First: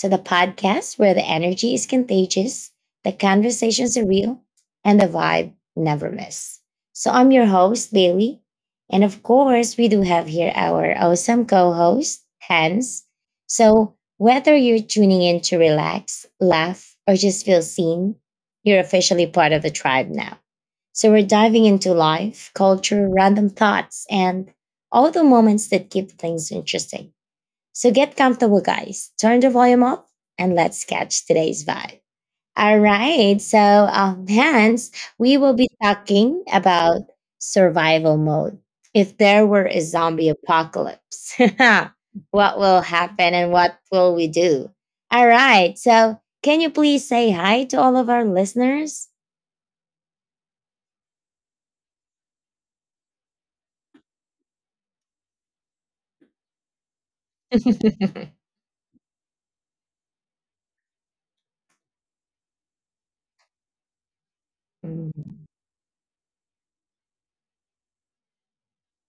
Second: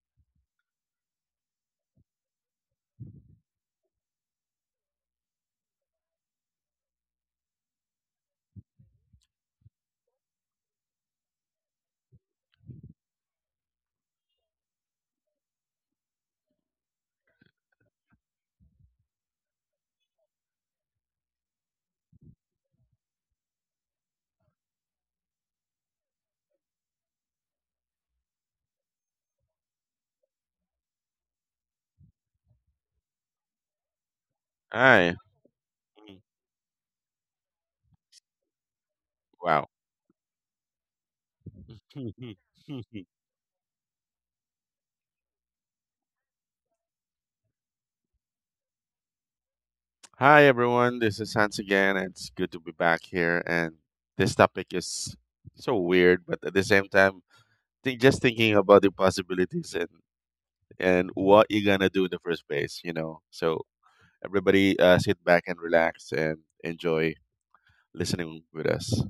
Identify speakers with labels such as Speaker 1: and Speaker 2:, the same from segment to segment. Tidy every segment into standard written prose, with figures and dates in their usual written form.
Speaker 1: So, the podcast where the energy is contagious, the conversations are real, and the vibe never miss. I'm your host, Bailey. And of course, we do have here our awesome co host, Hans. So, whether you're tuning in to relax, laugh, or just feel seen, you're officially part of the tribe now. So, we're diving into life, culture, random thoughts, and all the moments that keep things interesting. So get comfortable, guys. Turn the volume up and let's catch today's vibe. All right. Hence,
Speaker 2: Hi.
Speaker 1: we will be
Speaker 2: Mm.
Speaker 1: talking about survival mode. If there were
Speaker 2: Wow.
Speaker 1: a zombie apocalypse, what will happen and what will we do? All right. So, can you please say hi to all of our listeners?
Speaker 2: Hi, everyone. This is Hans again. It's good to be back here. And this topic is so weird, but at the same time, just thinking about the possibilities and what you're going to do in the first place. So, everybody
Speaker 1: Mm.
Speaker 2: sit back and relax and enjoy listening with us.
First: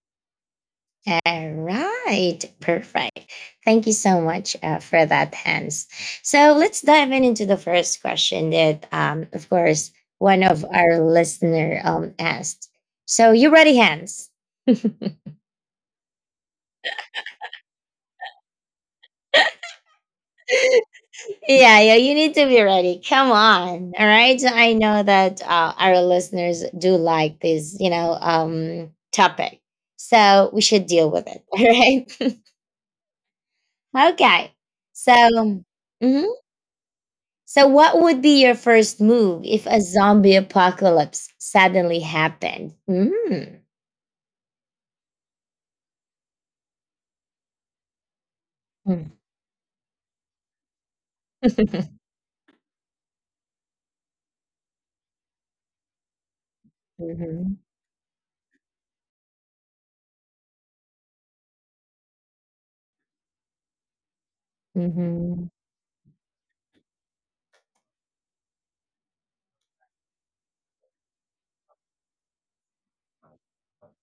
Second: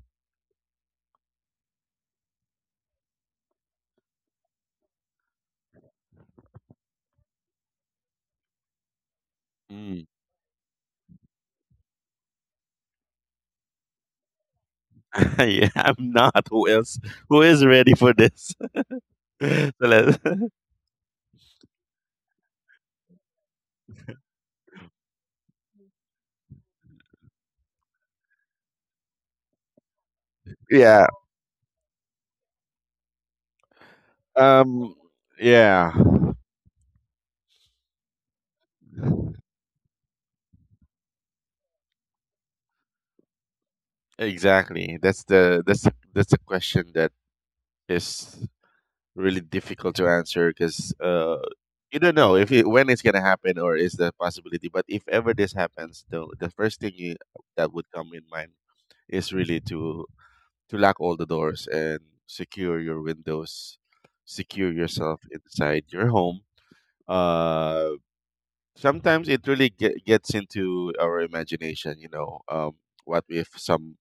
Speaker 1: All right, perfect. Thank you so much for that, Hans. So let's dive in into the first question that, of course,
Speaker 2: Mm.
Speaker 1: one of our listener asked. So you ready, Hans?
Speaker 2: Yeah, I'm not. Who else? Who is ready for this? So let.
Speaker 1: Yeah, yeah, you need to be ready. Come on. All right. So I know that our listeners do like this, topic. So we should
Speaker 2: Yeah.
Speaker 1: deal with it. All right. Okay.
Speaker 2: Um.
Speaker 1: So,
Speaker 2: Yeah.
Speaker 1: mhm. So, what would be your first move if a zombie apocalypse suddenly happened? Mm.
Speaker 2: Exactly. That's a question that is
Speaker 1: Mm.
Speaker 2: really difficult to answer because you don't know if it, when it's gonna happen or is the possibility. But if ever this happens, though, the first
Speaker 1: Mhm.
Speaker 2: that would come in mind is really to lock all the doors and secure your windows, secure yourself
Speaker 1: Mhm.
Speaker 2: inside your home. Uh, Sometimes it really gets into our imagination. You know, what if some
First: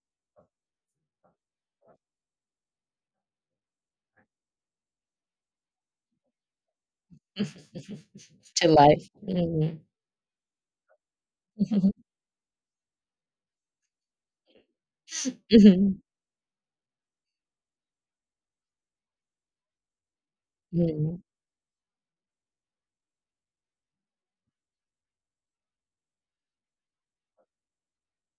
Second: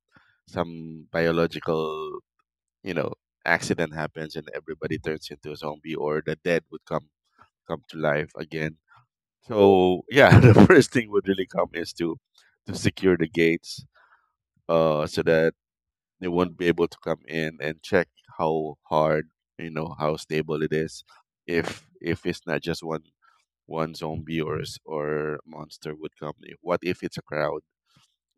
Speaker 2: some biological you know accident happens and everybody turns into a zombie or the dead would come to life
Speaker 1: to
Speaker 2: again.
Speaker 1: life. Mhm.
Speaker 2: So yeah, the first thing would really come is to secure the gates so that
Speaker 1: Mhm.
Speaker 2: they won't be able to come in and check how hard, how stable it is.
Speaker 1: Mhm.
Speaker 2: If it's not just one zombie or or monster would come, what if it's a crowd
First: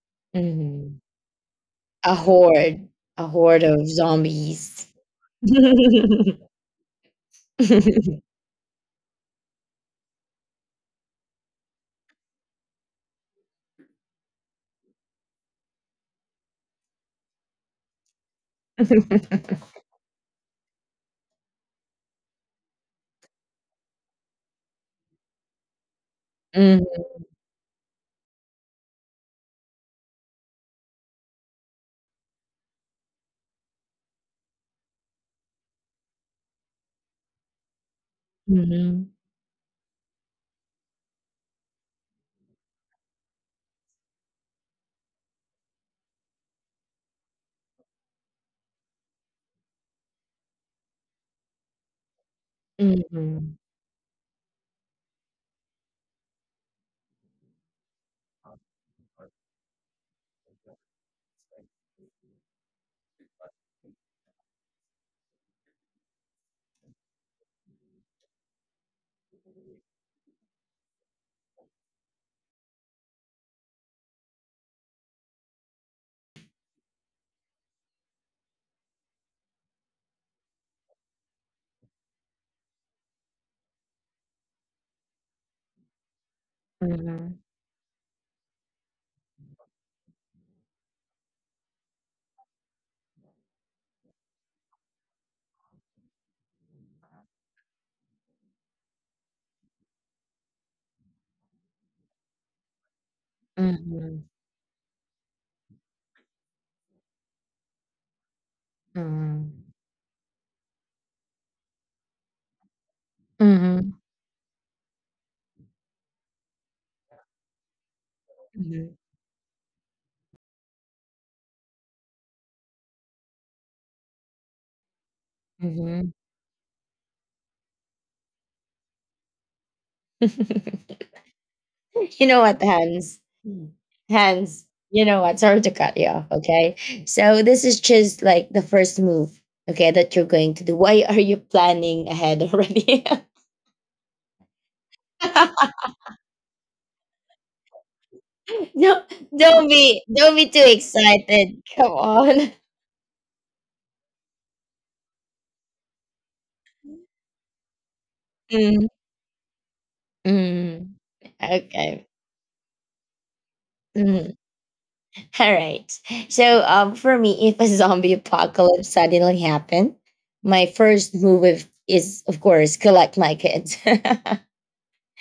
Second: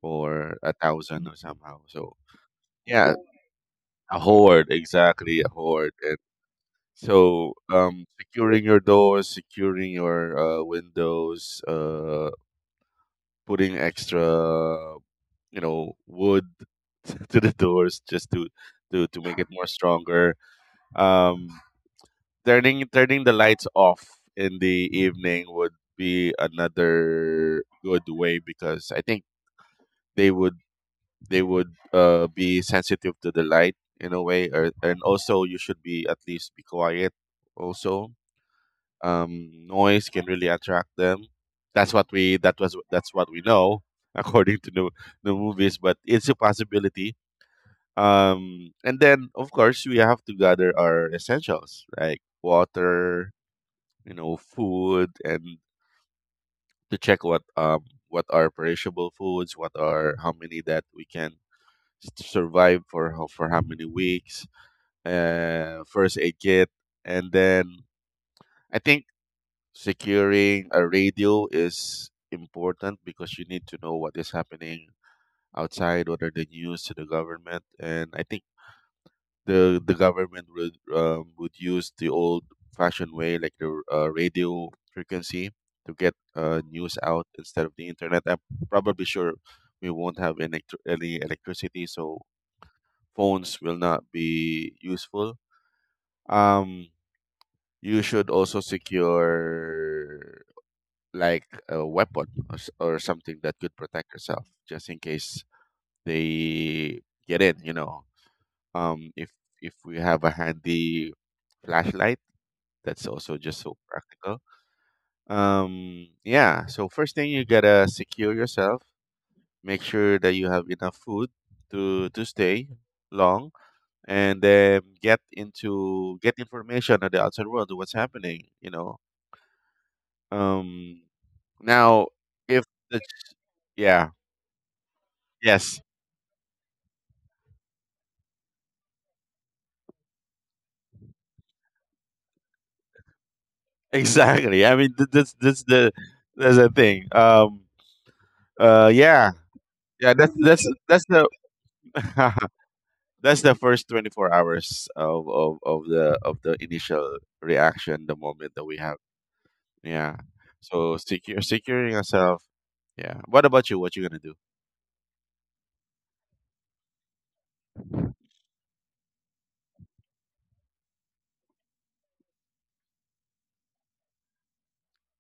Speaker 2: or a
Speaker 1: Mhm.
Speaker 2: thousand or somehow,
Speaker 1: A
Speaker 2: so
Speaker 1: horde,
Speaker 2: yeah,
Speaker 1: a horde of
Speaker 2: a horde,
Speaker 1: zombies.
Speaker 2: exactly, a horde. So, securing your doors, securing your windows, putting extra, you know, wood to the doors just to to make
Speaker 1: Mhm.
Speaker 2: it more stronger. Um, turning the lights off in the evening would be another good way because I think they would they would be sensitive to the light in a way, and also you should be at least be quiet also.
Speaker 1: Mhm.
Speaker 2: Noise can really attract them. That's what we know according to the movies. But it's a possibility. And then of course we have to gather our essentials like water,
Speaker 1: Mhm.
Speaker 2: you know, food, and to check what are perishable foods, what are how many that we can survive for how many weeks. First aid kit, and then I think securing a radio is important because you need to know what is happening outside, what are the news to the government, and I think the government would use the old fashioned way like the radio frequency to get news out
Speaker 1: Mhm.
Speaker 2: instead of the internet. I'm probably sure we won't have any electricity, so phones will not be useful. Um, you should also secure like a weapon or something that could protect
Speaker 1: Mhm.
Speaker 2: herself just in case they get in, you know. um if
Speaker 1: Mhm.
Speaker 2: if we have a handy flashlight, that's also just so
Speaker 1: Mhm.
Speaker 2: practical. Yeah, so first thing you gotta secure yourself,
Speaker 1: Mhm.
Speaker 2: make sure that you have enough food to stay long, and then
Speaker 1: Mhm.
Speaker 2: get information on the outside world of what's happening um Now
Speaker 1: You know what,
Speaker 2: if the.
Speaker 1: Hans? Mm.
Speaker 2: Yeah.
Speaker 1: Hans, you know what? Sorry to
Speaker 2: Yes.
Speaker 1: cut you off. Okay. So this is just like the first move, okay, that you're going to do. Why are you planning ahead already?
Speaker 2: Exactly. I mean, th- that's that's the that's the thing.
Speaker 1: No,
Speaker 2: Yeah.
Speaker 1: don't be
Speaker 2: Yeah. That's
Speaker 1: don't be too
Speaker 2: that's that's the
Speaker 1: excited. Come on.
Speaker 2: that's the first 24 hours of the initial reaction, the moment that we
Speaker 1: Mm,
Speaker 2: have. Yeah.
Speaker 1: mm,
Speaker 2: So secure securing
Speaker 1: okay.
Speaker 2: yourself. Yeah. What about you? What you gonna
Speaker 1: Mm.
Speaker 2: do?
Speaker 1: All right. So for me, if a zombie apocalypse suddenly happened, my first move is of course collect my kids.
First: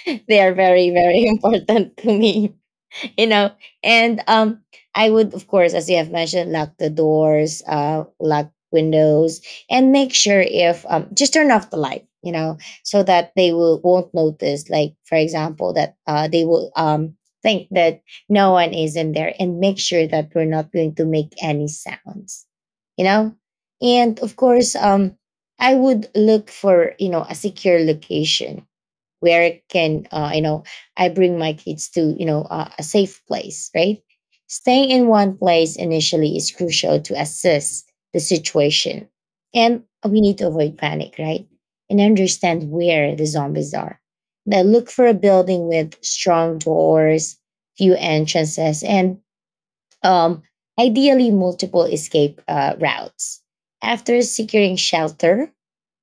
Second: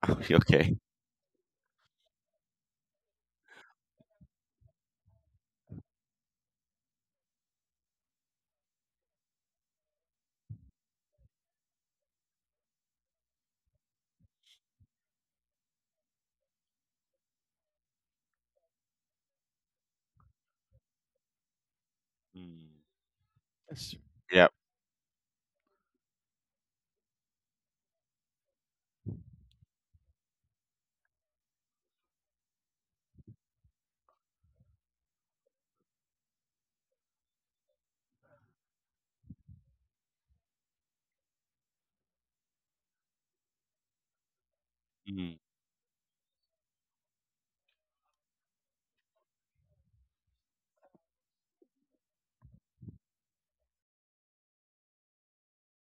Speaker 1: They are
Speaker 2: Okay.
Speaker 1: very important to me. You know, and I would, of course, as you have mentioned, lock the doors, lock windows, and make sure if just turn off the light, you know, so that they will won't notice, like, for example, that they will think that no one is in there, and make sure that we're not going to make any sounds,
Speaker 2: Mm.
Speaker 1: you know.
Speaker 2: Yes.
Speaker 1: And of
Speaker 2: Yeah.
Speaker 1: course, I would look for, you know, a secure location where it can, you know, I bring my kids to, you know, a safe place, right? Staying in one place initially is crucial to assess the situation, and we need to avoid panic, right? And understand where the zombies are now. Look for a
Speaker 2: Mm.
Speaker 1: building with strong doors, few entrances, and um, ideally multiple escape routes. After securing shelter,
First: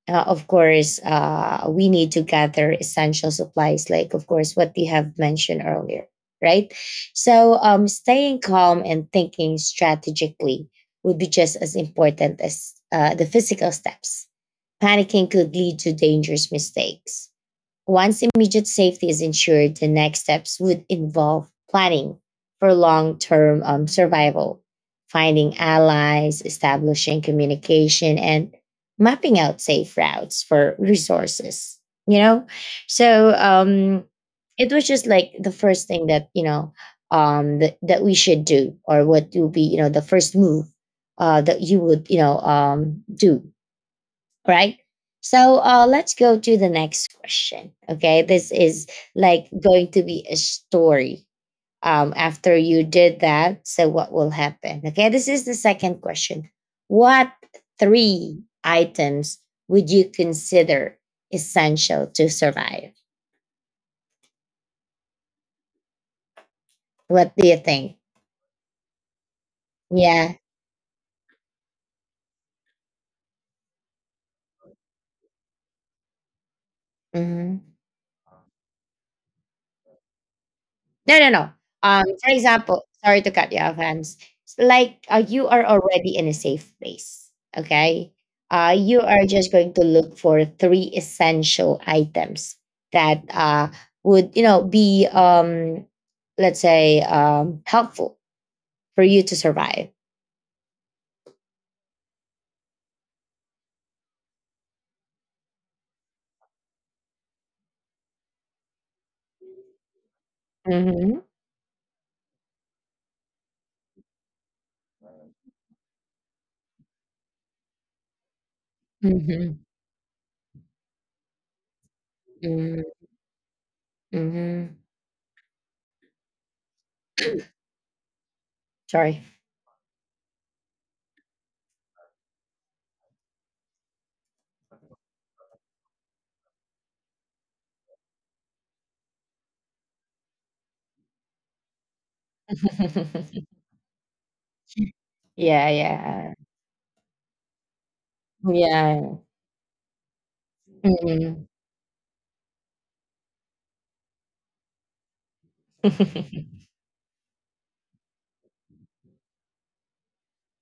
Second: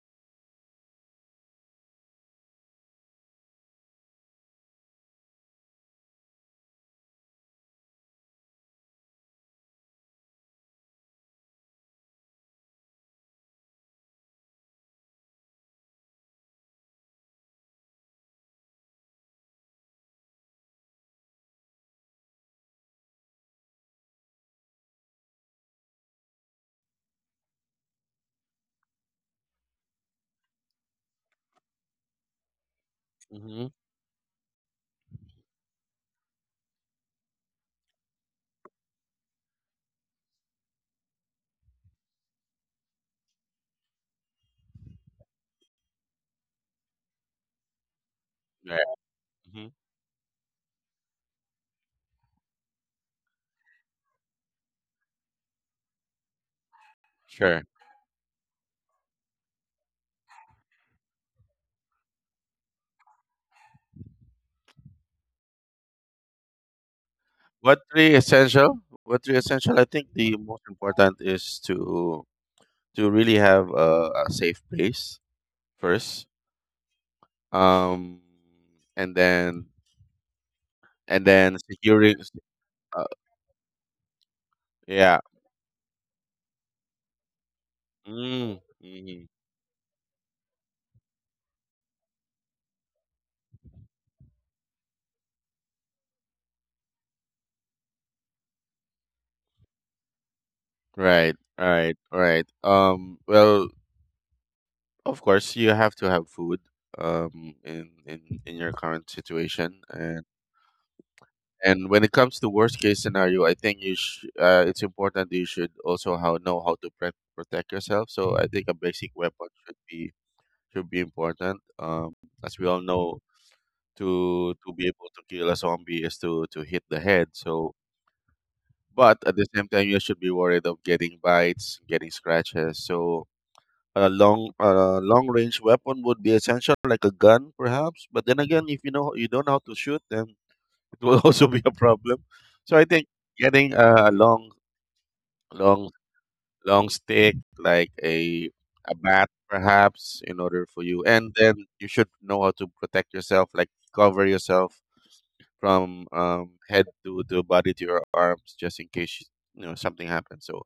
Speaker 1: of course, we need to gather essential supplies, like, of course, what we have mentioned earlier, right? Staying calm and thinking strategically would be just as important as the physical steps. Panicking could lead to dangerous mistakes. Once immediate safety is ensured, the next steps would involve planning for long term survival, finding allies, establishing communication, and mapping out safe routes for resources. You know, so
Speaker 2: Hmm.
Speaker 1: um, it was just like the first thing that, you know, that we should do, or what would be, you know, the first move that you would, you know, do, right? So let's go to the next question. Okay, this
Speaker 2: Yeah.
Speaker 1: is like
Speaker 2: Hmm.
Speaker 1: going to be a story. After you did that, so what will happen? Okay, this is the second question. What
Speaker 2: Sure.
Speaker 1: three items would you consider essential to survive? What do you
Speaker 2: What
Speaker 1: think?
Speaker 2: three essential? What three essential? I think
Speaker 1: Yeah.
Speaker 2: the most important is to really have a safe place first.
Speaker 1: Mm-hmm.
Speaker 2: um and then
Speaker 1: No,
Speaker 2: and
Speaker 1: no, no.
Speaker 2: then securing.
Speaker 1: For example,
Speaker 2: uh,
Speaker 1: sorry to cut you off, Hans. It's like
Speaker 2: yeah.
Speaker 1: you are already in a safe place, okay?
Speaker 2: Mm,
Speaker 1: You
Speaker 2: hmm.
Speaker 1: are just going to look for three essential items that would, you know, be let's say helpful for you to survive.
Speaker 2: Right, right, right. Well, of course you have to have food in your current situation,
Speaker 1: Mm-hmm.
Speaker 2: and when it comes to worst case scenario, I think you it's important that you should also how know how to protect yourself. So I think a basic weapon
Speaker 1: Mm-hmm.
Speaker 2: should be important. As we all
Speaker 1: Mm-hmm.
Speaker 2: know, to
Speaker 1: Hmm.
Speaker 2: be able to kill a zombie is to hit the head. So, but
Speaker 1: Sorry.
Speaker 2: at the same time, you should be worried of getting bites, getting scratches. So, a long range weapon would be essential, like a gun, perhaps. But then again, if you know you don't know how to shoot, then it will also be a problem. So, I think getting a
Speaker 1: Yeah,
Speaker 2: long
Speaker 1: yeah,
Speaker 2: long stick like a
Speaker 1: yeah.
Speaker 2: bat perhaps in order for you, and
Speaker 1: Mm-hmm.
Speaker 2: then you should know how to protect yourself, like cover yourself from head to body to your arms just in case something happens. So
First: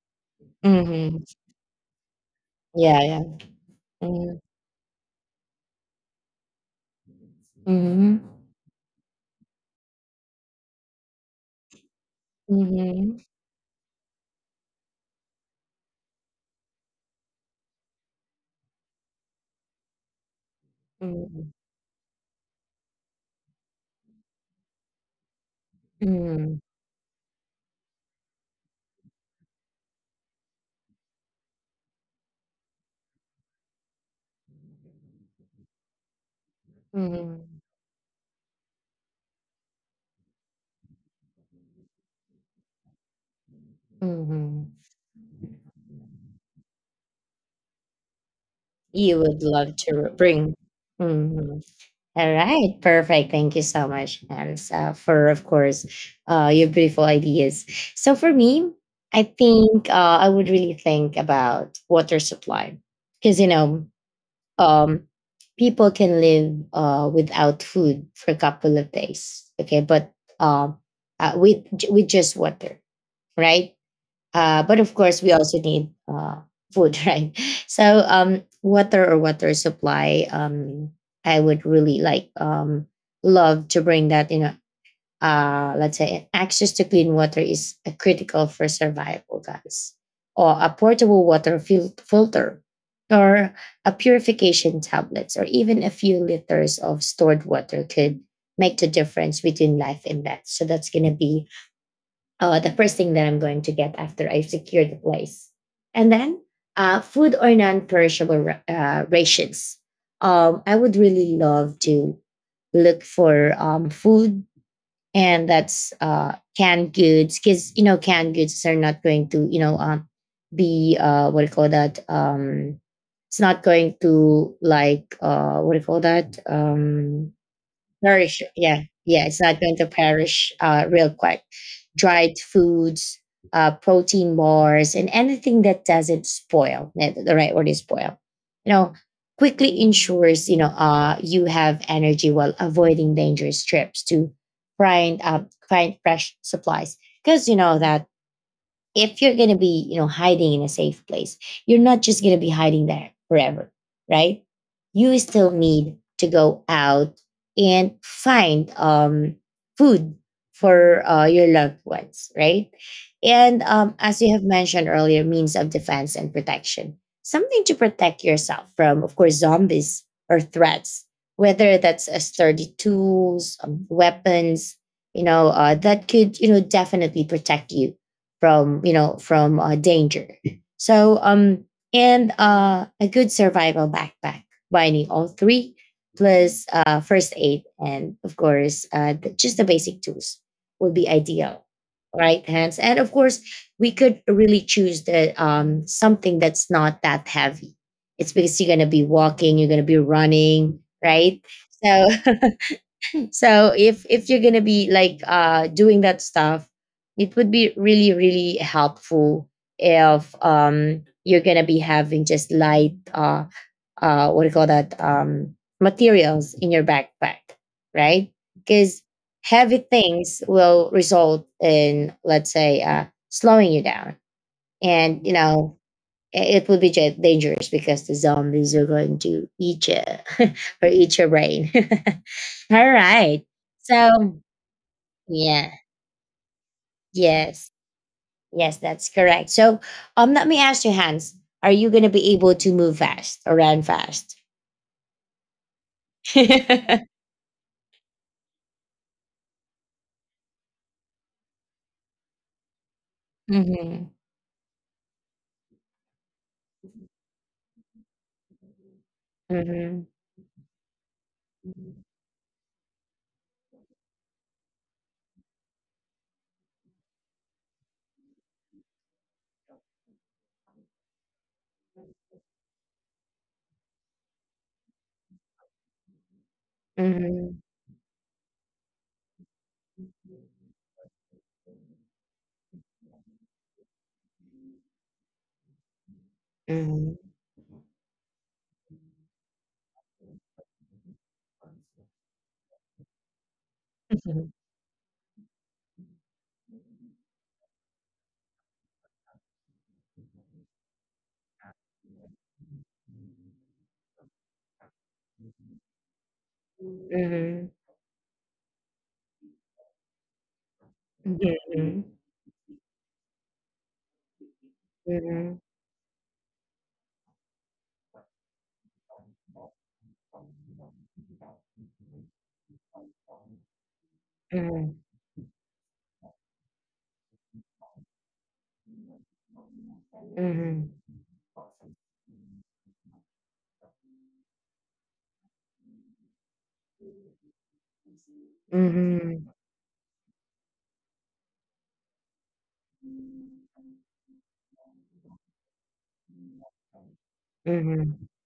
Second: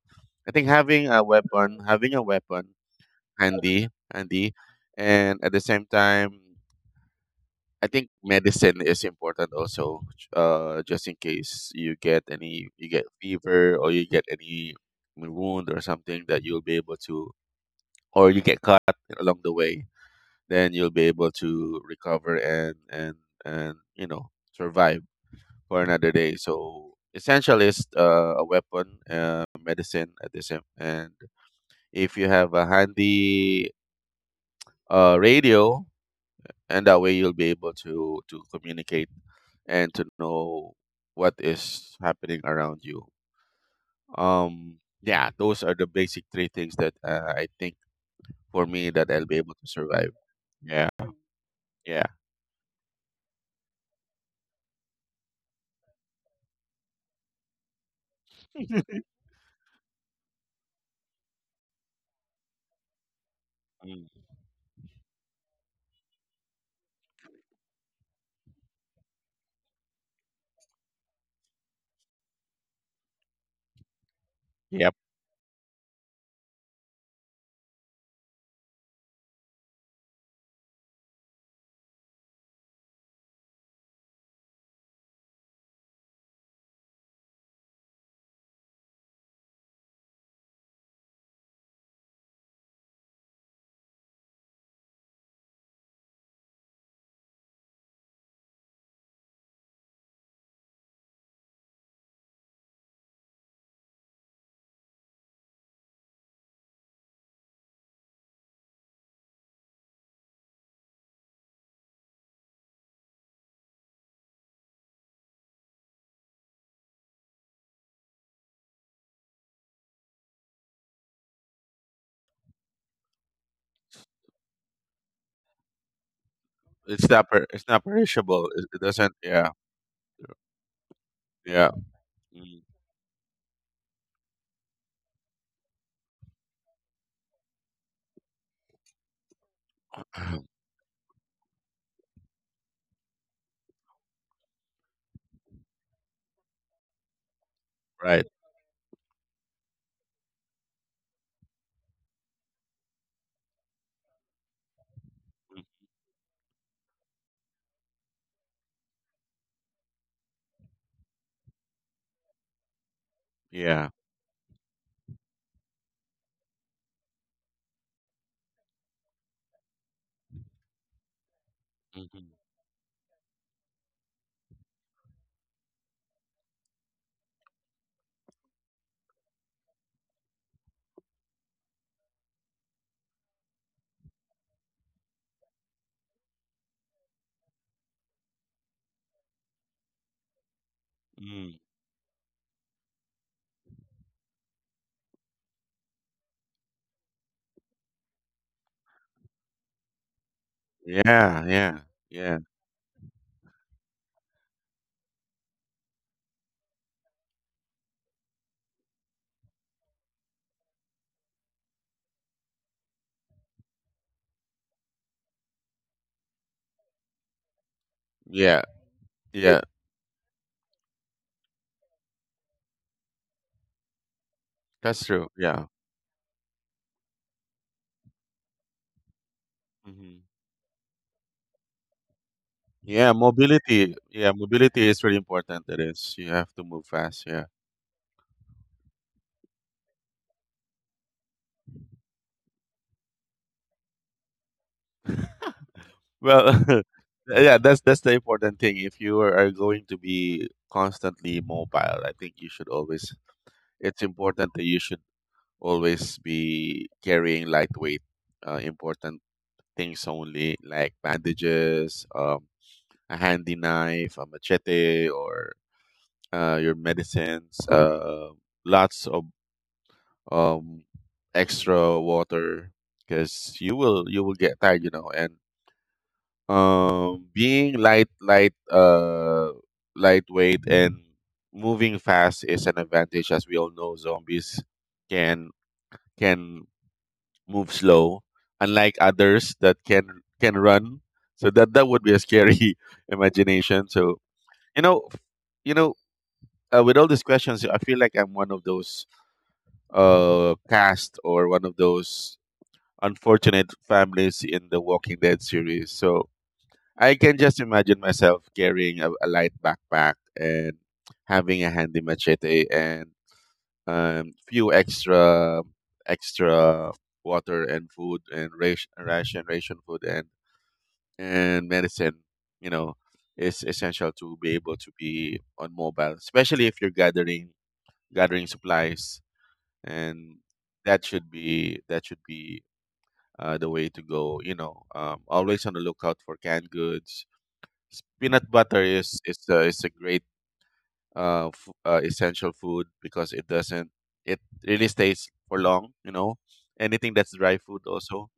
Speaker 2: I think
Speaker 1: Mm-hmm.
Speaker 2: having a weapon
Speaker 1: Yeah, yeah.
Speaker 2: handy
Speaker 1: Mm-hmm.
Speaker 2: handy and at the same time, I think
Speaker 1: Mhm.
Speaker 2: medicine is important also, just in case you get
Speaker 1: Mhm.
Speaker 2: fever or you get any wound or something that you'll be able to, or you get cut along the way, then you'll be able
Speaker 1: Mhm.
Speaker 2: to recover and survive for another day.
Speaker 1: Mhm.
Speaker 2: So essential is a weapon, medicine at the same. And if you have a handy radio, and that way you'll be
Speaker 1: Mhm.
Speaker 2: able to communicate and to know what is happening around you.
Speaker 1: Mhm.
Speaker 2: Yeah, those are the basic three things that I think for me that
Speaker 1: You
Speaker 2: I'll be
Speaker 1: would
Speaker 2: able to
Speaker 1: love to
Speaker 2: survive.
Speaker 1: bring.
Speaker 2: Yeah,
Speaker 1: Mhm.
Speaker 2: yeah.
Speaker 1: All right, perfect. Thank you so much, Hans, for of course your beautiful ideas. So for me, I think I would really think about water supply because, you know,
Speaker 2: Mm.
Speaker 1: um, people can live without food for a couple of days. Okay, but um, with just water, right? But of
Speaker 2: Yep,
Speaker 1: course, we also need food, right? Water or water supply, I would really like love to bring that. You know, let's say access to clean water is critical for survival, guys. Or a portable water filter, or a purification tablets, or even a few liters of stored water could make the difference between life and death. So that's gonna be the first thing that I'm going to get after I've secured the place. And then food or non perishable rations. I would really love to look for food, and that's canned goods because, you know, canned goods are not going to, you know, be, what do you call that? It's not going to like, what do you call that?
Speaker 2: it's not per- it's not
Speaker 1: Perish.
Speaker 2: perishable. It,
Speaker 1: Yeah.
Speaker 2: it doesn't.
Speaker 1: Yeah. It's
Speaker 2: Yeah,
Speaker 1: not going to perish real quick.
Speaker 2: yeah.
Speaker 1: Dried
Speaker 2: Mm.
Speaker 1: foods, protein bars, and anything that doesn't spoil, eh, the right word is spoil, you know, quickly ensures, you know, you have energy while avoiding dangerous trips to find, fresh supplies. Because you know that
Speaker 2: Right.
Speaker 1: if you're going to be, you know, hiding in a safe place, you're not just going to be hiding there forever, right? You still need to go out and find food for your loved ones, right? And
Speaker 2: Yeah.
Speaker 1: as you have mentioned earlier, means of defense and protection, something to protect yourself from, of course, zombies or threats, whether that's a
Speaker 2: Mhm.
Speaker 1: sturdy tools, weapons, you know, that could, you know, definitely protect you from, you know, from danger. So and a good survival backpack, binding all three plus first aid and of course just the basic tools would be
Speaker 2: Mm.
Speaker 1: ideal, right hands. And of course, we could really choose the something that's not that heavy. It's because you're going to be walking, you're going to be running, right?
Speaker 2: Yeah, yeah,
Speaker 1: So
Speaker 2: yeah,
Speaker 1: so if you're gonna be like doing that stuff, it would be really helpful if you're gonna be having just light what do you call that, materials in your backpack, right?
Speaker 2: yeah,
Speaker 1: Because
Speaker 2: yeah.
Speaker 1: heavy things will result in, let's say, slowing you down,
Speaker 2: That's
Speaker 1: and you
Speaker 2: true. Yeah.
Speaker 1: know it would be dangerous because the zombies are going to eat you,
Speaker 2: Hmm.
Speaker 1: or eat your brain. All
Speaker 2: Yeah,
Speaker 1: right,
Speaker 2: mobility. Yeah,
Speaker 1: so.
Speaker 2: mobility is really
Speaker 1: Yeah.
Speaker 2: important. It is. You have to move fast. Yeah.
Speaker 1: Yes. Yes, that's correct. So, let me ask you, Hans, are you going to be able to move fast or run fast?
Speaker 2: Well,
Speaker 1: Mm-hmm.
Speaker 2: yeah, that's the important thing. If you are going to be constantly mobile, I think you should always. It's important that you should always be carrying lightweight, important
Speaker 1: Mm-hmm.
Speaker 2: things only, like bandages, a handy knife, a machete, or your medicines, lots of um, extra water because you will get tired. And
Speaker 1: Mm-hmm.
Speaker 2: being lightweight and moving fast is an advantage, as we all know. Zombies can can
Speaker 1: Mm-hmm.
Speaker 2: move slow, unlike others that can run. So that would be a scary imagination. So
Speaker 1: Mm-hmm.
Speaker 2: you know, you know, with all these questions, I feel like I'm one of those cast or one of those unfortunate families in the Walking Dead series. So I can just
Speaker 1: Mm-hmm.
Speaker 2: imagine myself carrying a light backpack and having a handy machete and few
Speaker 1: Mm-hmm.
Speaker 2: extra water and food and ration food and medicine. You know, is essential to be able
Speaker 1: Mm-hmm.
Speaker 2: to be on mobile, especially if you're gathering supplies,
Speaker 1: Mm-hmm.
Speaker 2: and
Speaker 1: Mm-hmm.
Speaker 2: that should be the way to go. Always on the lookout for canned goods. Peanut butter is
Speaker 1: Mm-hmm.
Speaker 2: is uh, is a great essential food because it doesn't it really stays for long. You know, anything that's dry food also,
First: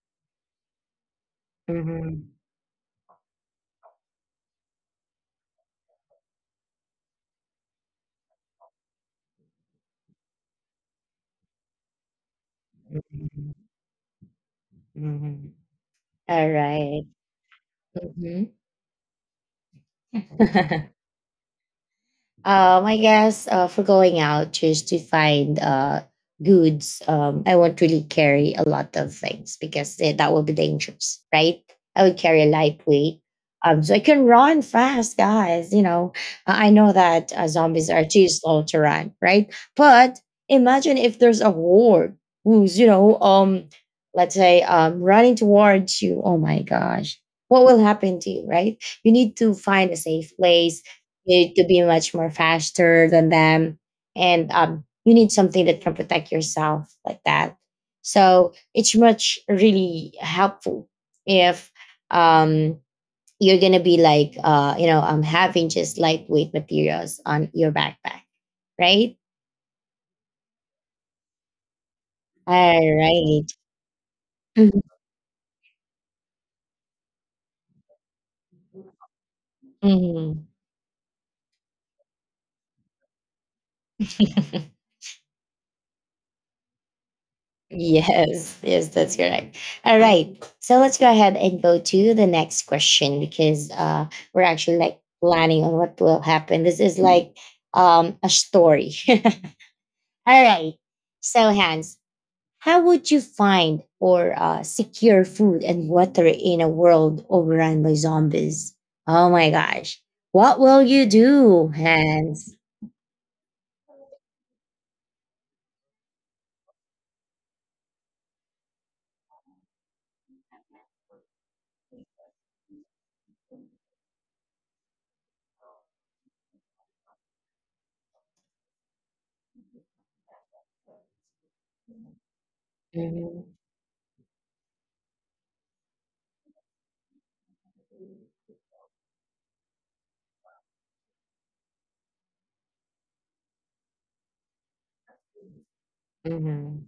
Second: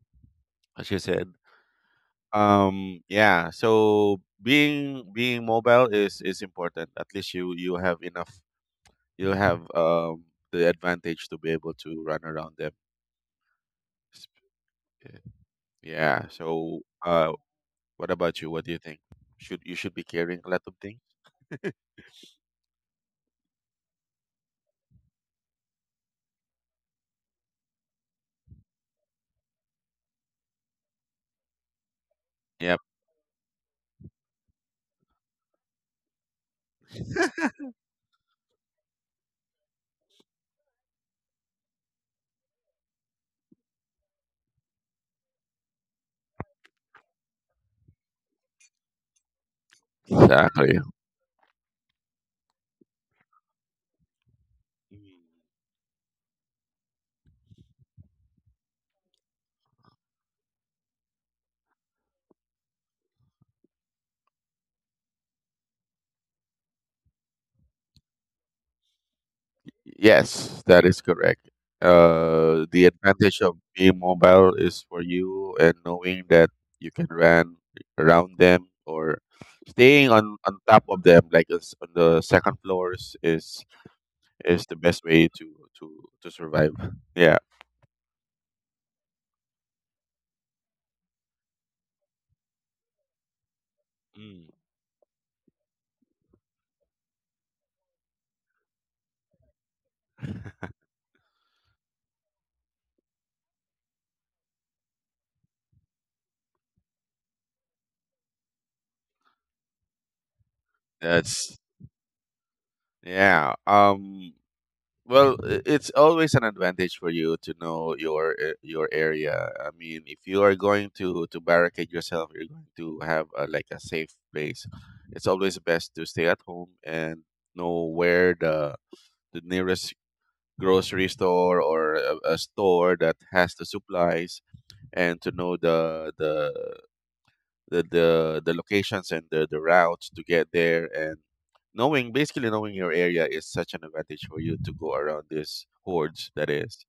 Speaker 2: as you said.
Speaker 1: Mm-hmm.
Speaker 2: Yeah. So being mobile is important. At least you have enough. You have the advantage to be able to run around them.
Speaker 1: Mm-hmm.
Speaker 2: Yeah.
Speaker 1: All
Speaker 2: So,
Speaker 1: right.
Speaker 2: what about
Speaker 1: Mm-hmm.
Speaker 2: you? What do you think? Should you should be carrying a lot of things?
Speaker 1: I guess for going out just to find goods, I won't really carry a lot of things because eh, that would be dangerous, right? I would carry a
Speaker 2: Yep,
Speaker 1: lightweight. So I can run fast, guys. You know, I know that zombies are too slow to run, right? But imagine if there's a horde who's, you know, let's say, running towards you. Oh my gosh, what will happen to you, right? You need to find a safe
Speaker 2: exactly.
Speaker 1: place, you need to be much more faster than them, and you
Speaker 2: Mm.
Speaker 1: need something that can protect yourself like that. So it's much really helpful if um, you're gonna be like you know, having just lightweight materials on your backpack, right?
Speaker 2: Yes, that is correct. The
Speaker 1: All
Speaker 2: advantage
Speaker 1: right.
Speaker 2: of being mobile
Speaker 1: Mhm.
Speaker 2: is for you, and knowing that you can run around them or staying
Speaker 1: Mhm.
Speaker 2: on top of them, like us on the second floors, is the best way to to survive. Yeah.
Speaker 1: Yes, yes, that's correct. All right. So let's go ahead and go to the next question because we're
Speaker 2: Mm.
Speaker 1: actually like planning on what will happen. This is like a story. All right. So Hans, how would you find or secure food and water in a world overrun by zombies? Oh my gosh. What will you
Speaker 2: That's.
Speaker 1: do, Hans?
Speaker 2: Yeah. Well, it's always an advantage for you to know your your area. I mean, if you are going to barricade yourself, you're going to have like a safe place. It's always best to stay at home and know where the nearest grocery store or a store that
Speaker 1: Mhm,
Speaker 2: has the supplies, and to know the locations and the routes to get there, and knowing your area is such an advantage for you to go around this hordes that is.
Speaker 1: mhm,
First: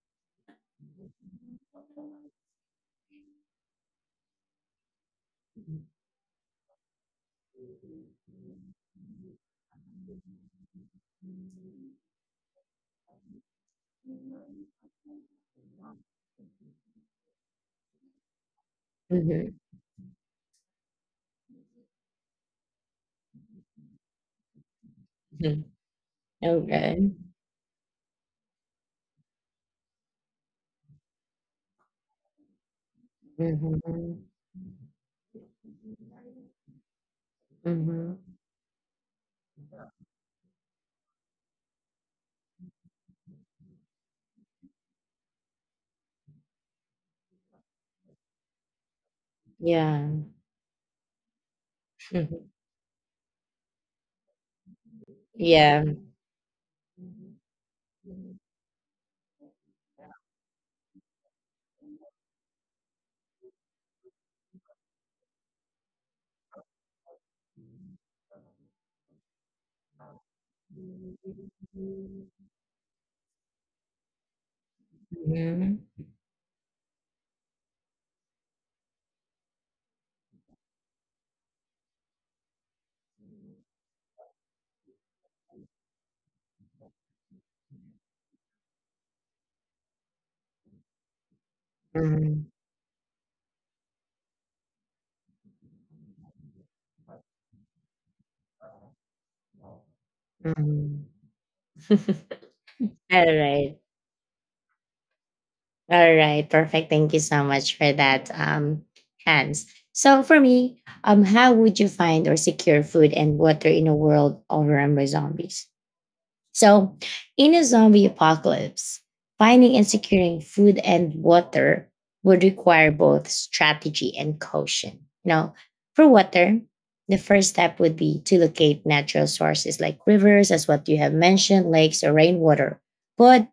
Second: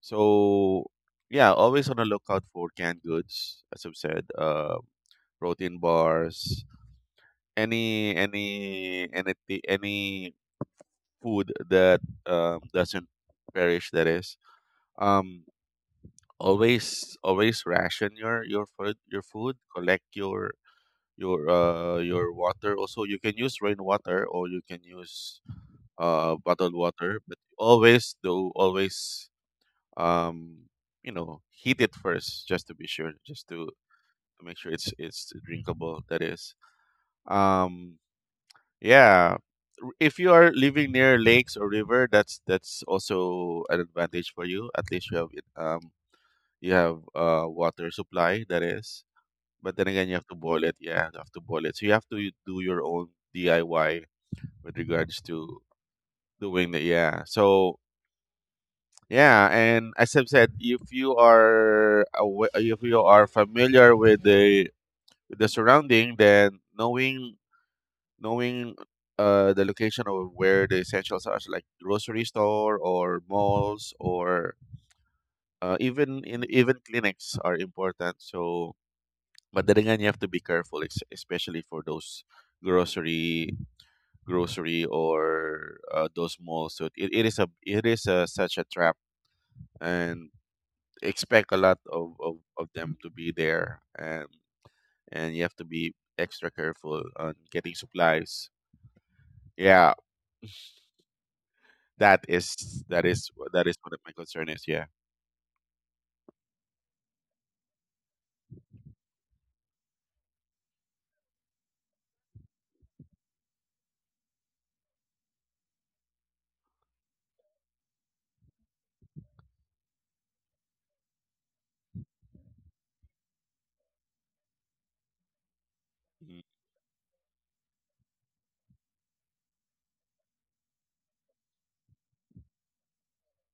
Speaker 2: So yeah, always on the lookout for canned goods, as I've said. Protein bars, any food that doesn't perish, that is. um Always ration your food,
Speaker 1: mhm,
Speaker 2: collect your water also. You can use rainwater or you can use
Speaker 1: mhm.
Speaker 2: bottled
Speaker 1: Okay.
Speaker 2: water, but always, um heat it first just to be sure, just to
Speaker 1: Hmm.
Speaker 2: make sure it's drinkable, that is. um
Speaker 1: Hmm.
Speaker 2: yeah. If you are living near lakes or river, that's also an advantage for you. At least you have it, you have water supply, that is. But then
Speaker 1: Yeah.
Speaker 2: again, you have to boil it. Yeah, you have to boil it. So you have to do your own DIY with regards to
Speaker 1: Yeah.
Speaker 2: doing that. Yeah. So yeah, and as I've said, if you are familiar with the surrounding, then knowing the location of where the essentials are, so like
Speaker 1: Mhm.
Speaker 2: grocery store or malls or
Speaker 1: Mhm.
Speaker 2: even in even clinics are important. So but then again, you have to be careful, especially for those grocery, grocery or those malls. So it is a such a trap, and expect a lot of them to be there, and you have to be extra careful on getting supplies. Yeah,
Speaker 1: Mhm.
Speaker 2: that is
Speaker 1: All
Speaker 2: that is
Speaker 1: right.
Speaker 2: what my concern is. Yeah.
Speaker 1: All right. Perfect. Thank you so much for that, Hans. So for me, how would you find or secure food and water in a world overrun by zombies? So, in a zombie apocalypse, finding and securing food and water would require both strategy and caution. You know, for
Speaker 2: Mhm.
Speaker 1: water, the first step would be to locate natural sources like rivers, as what you have mentioned, lakes or rainwater. But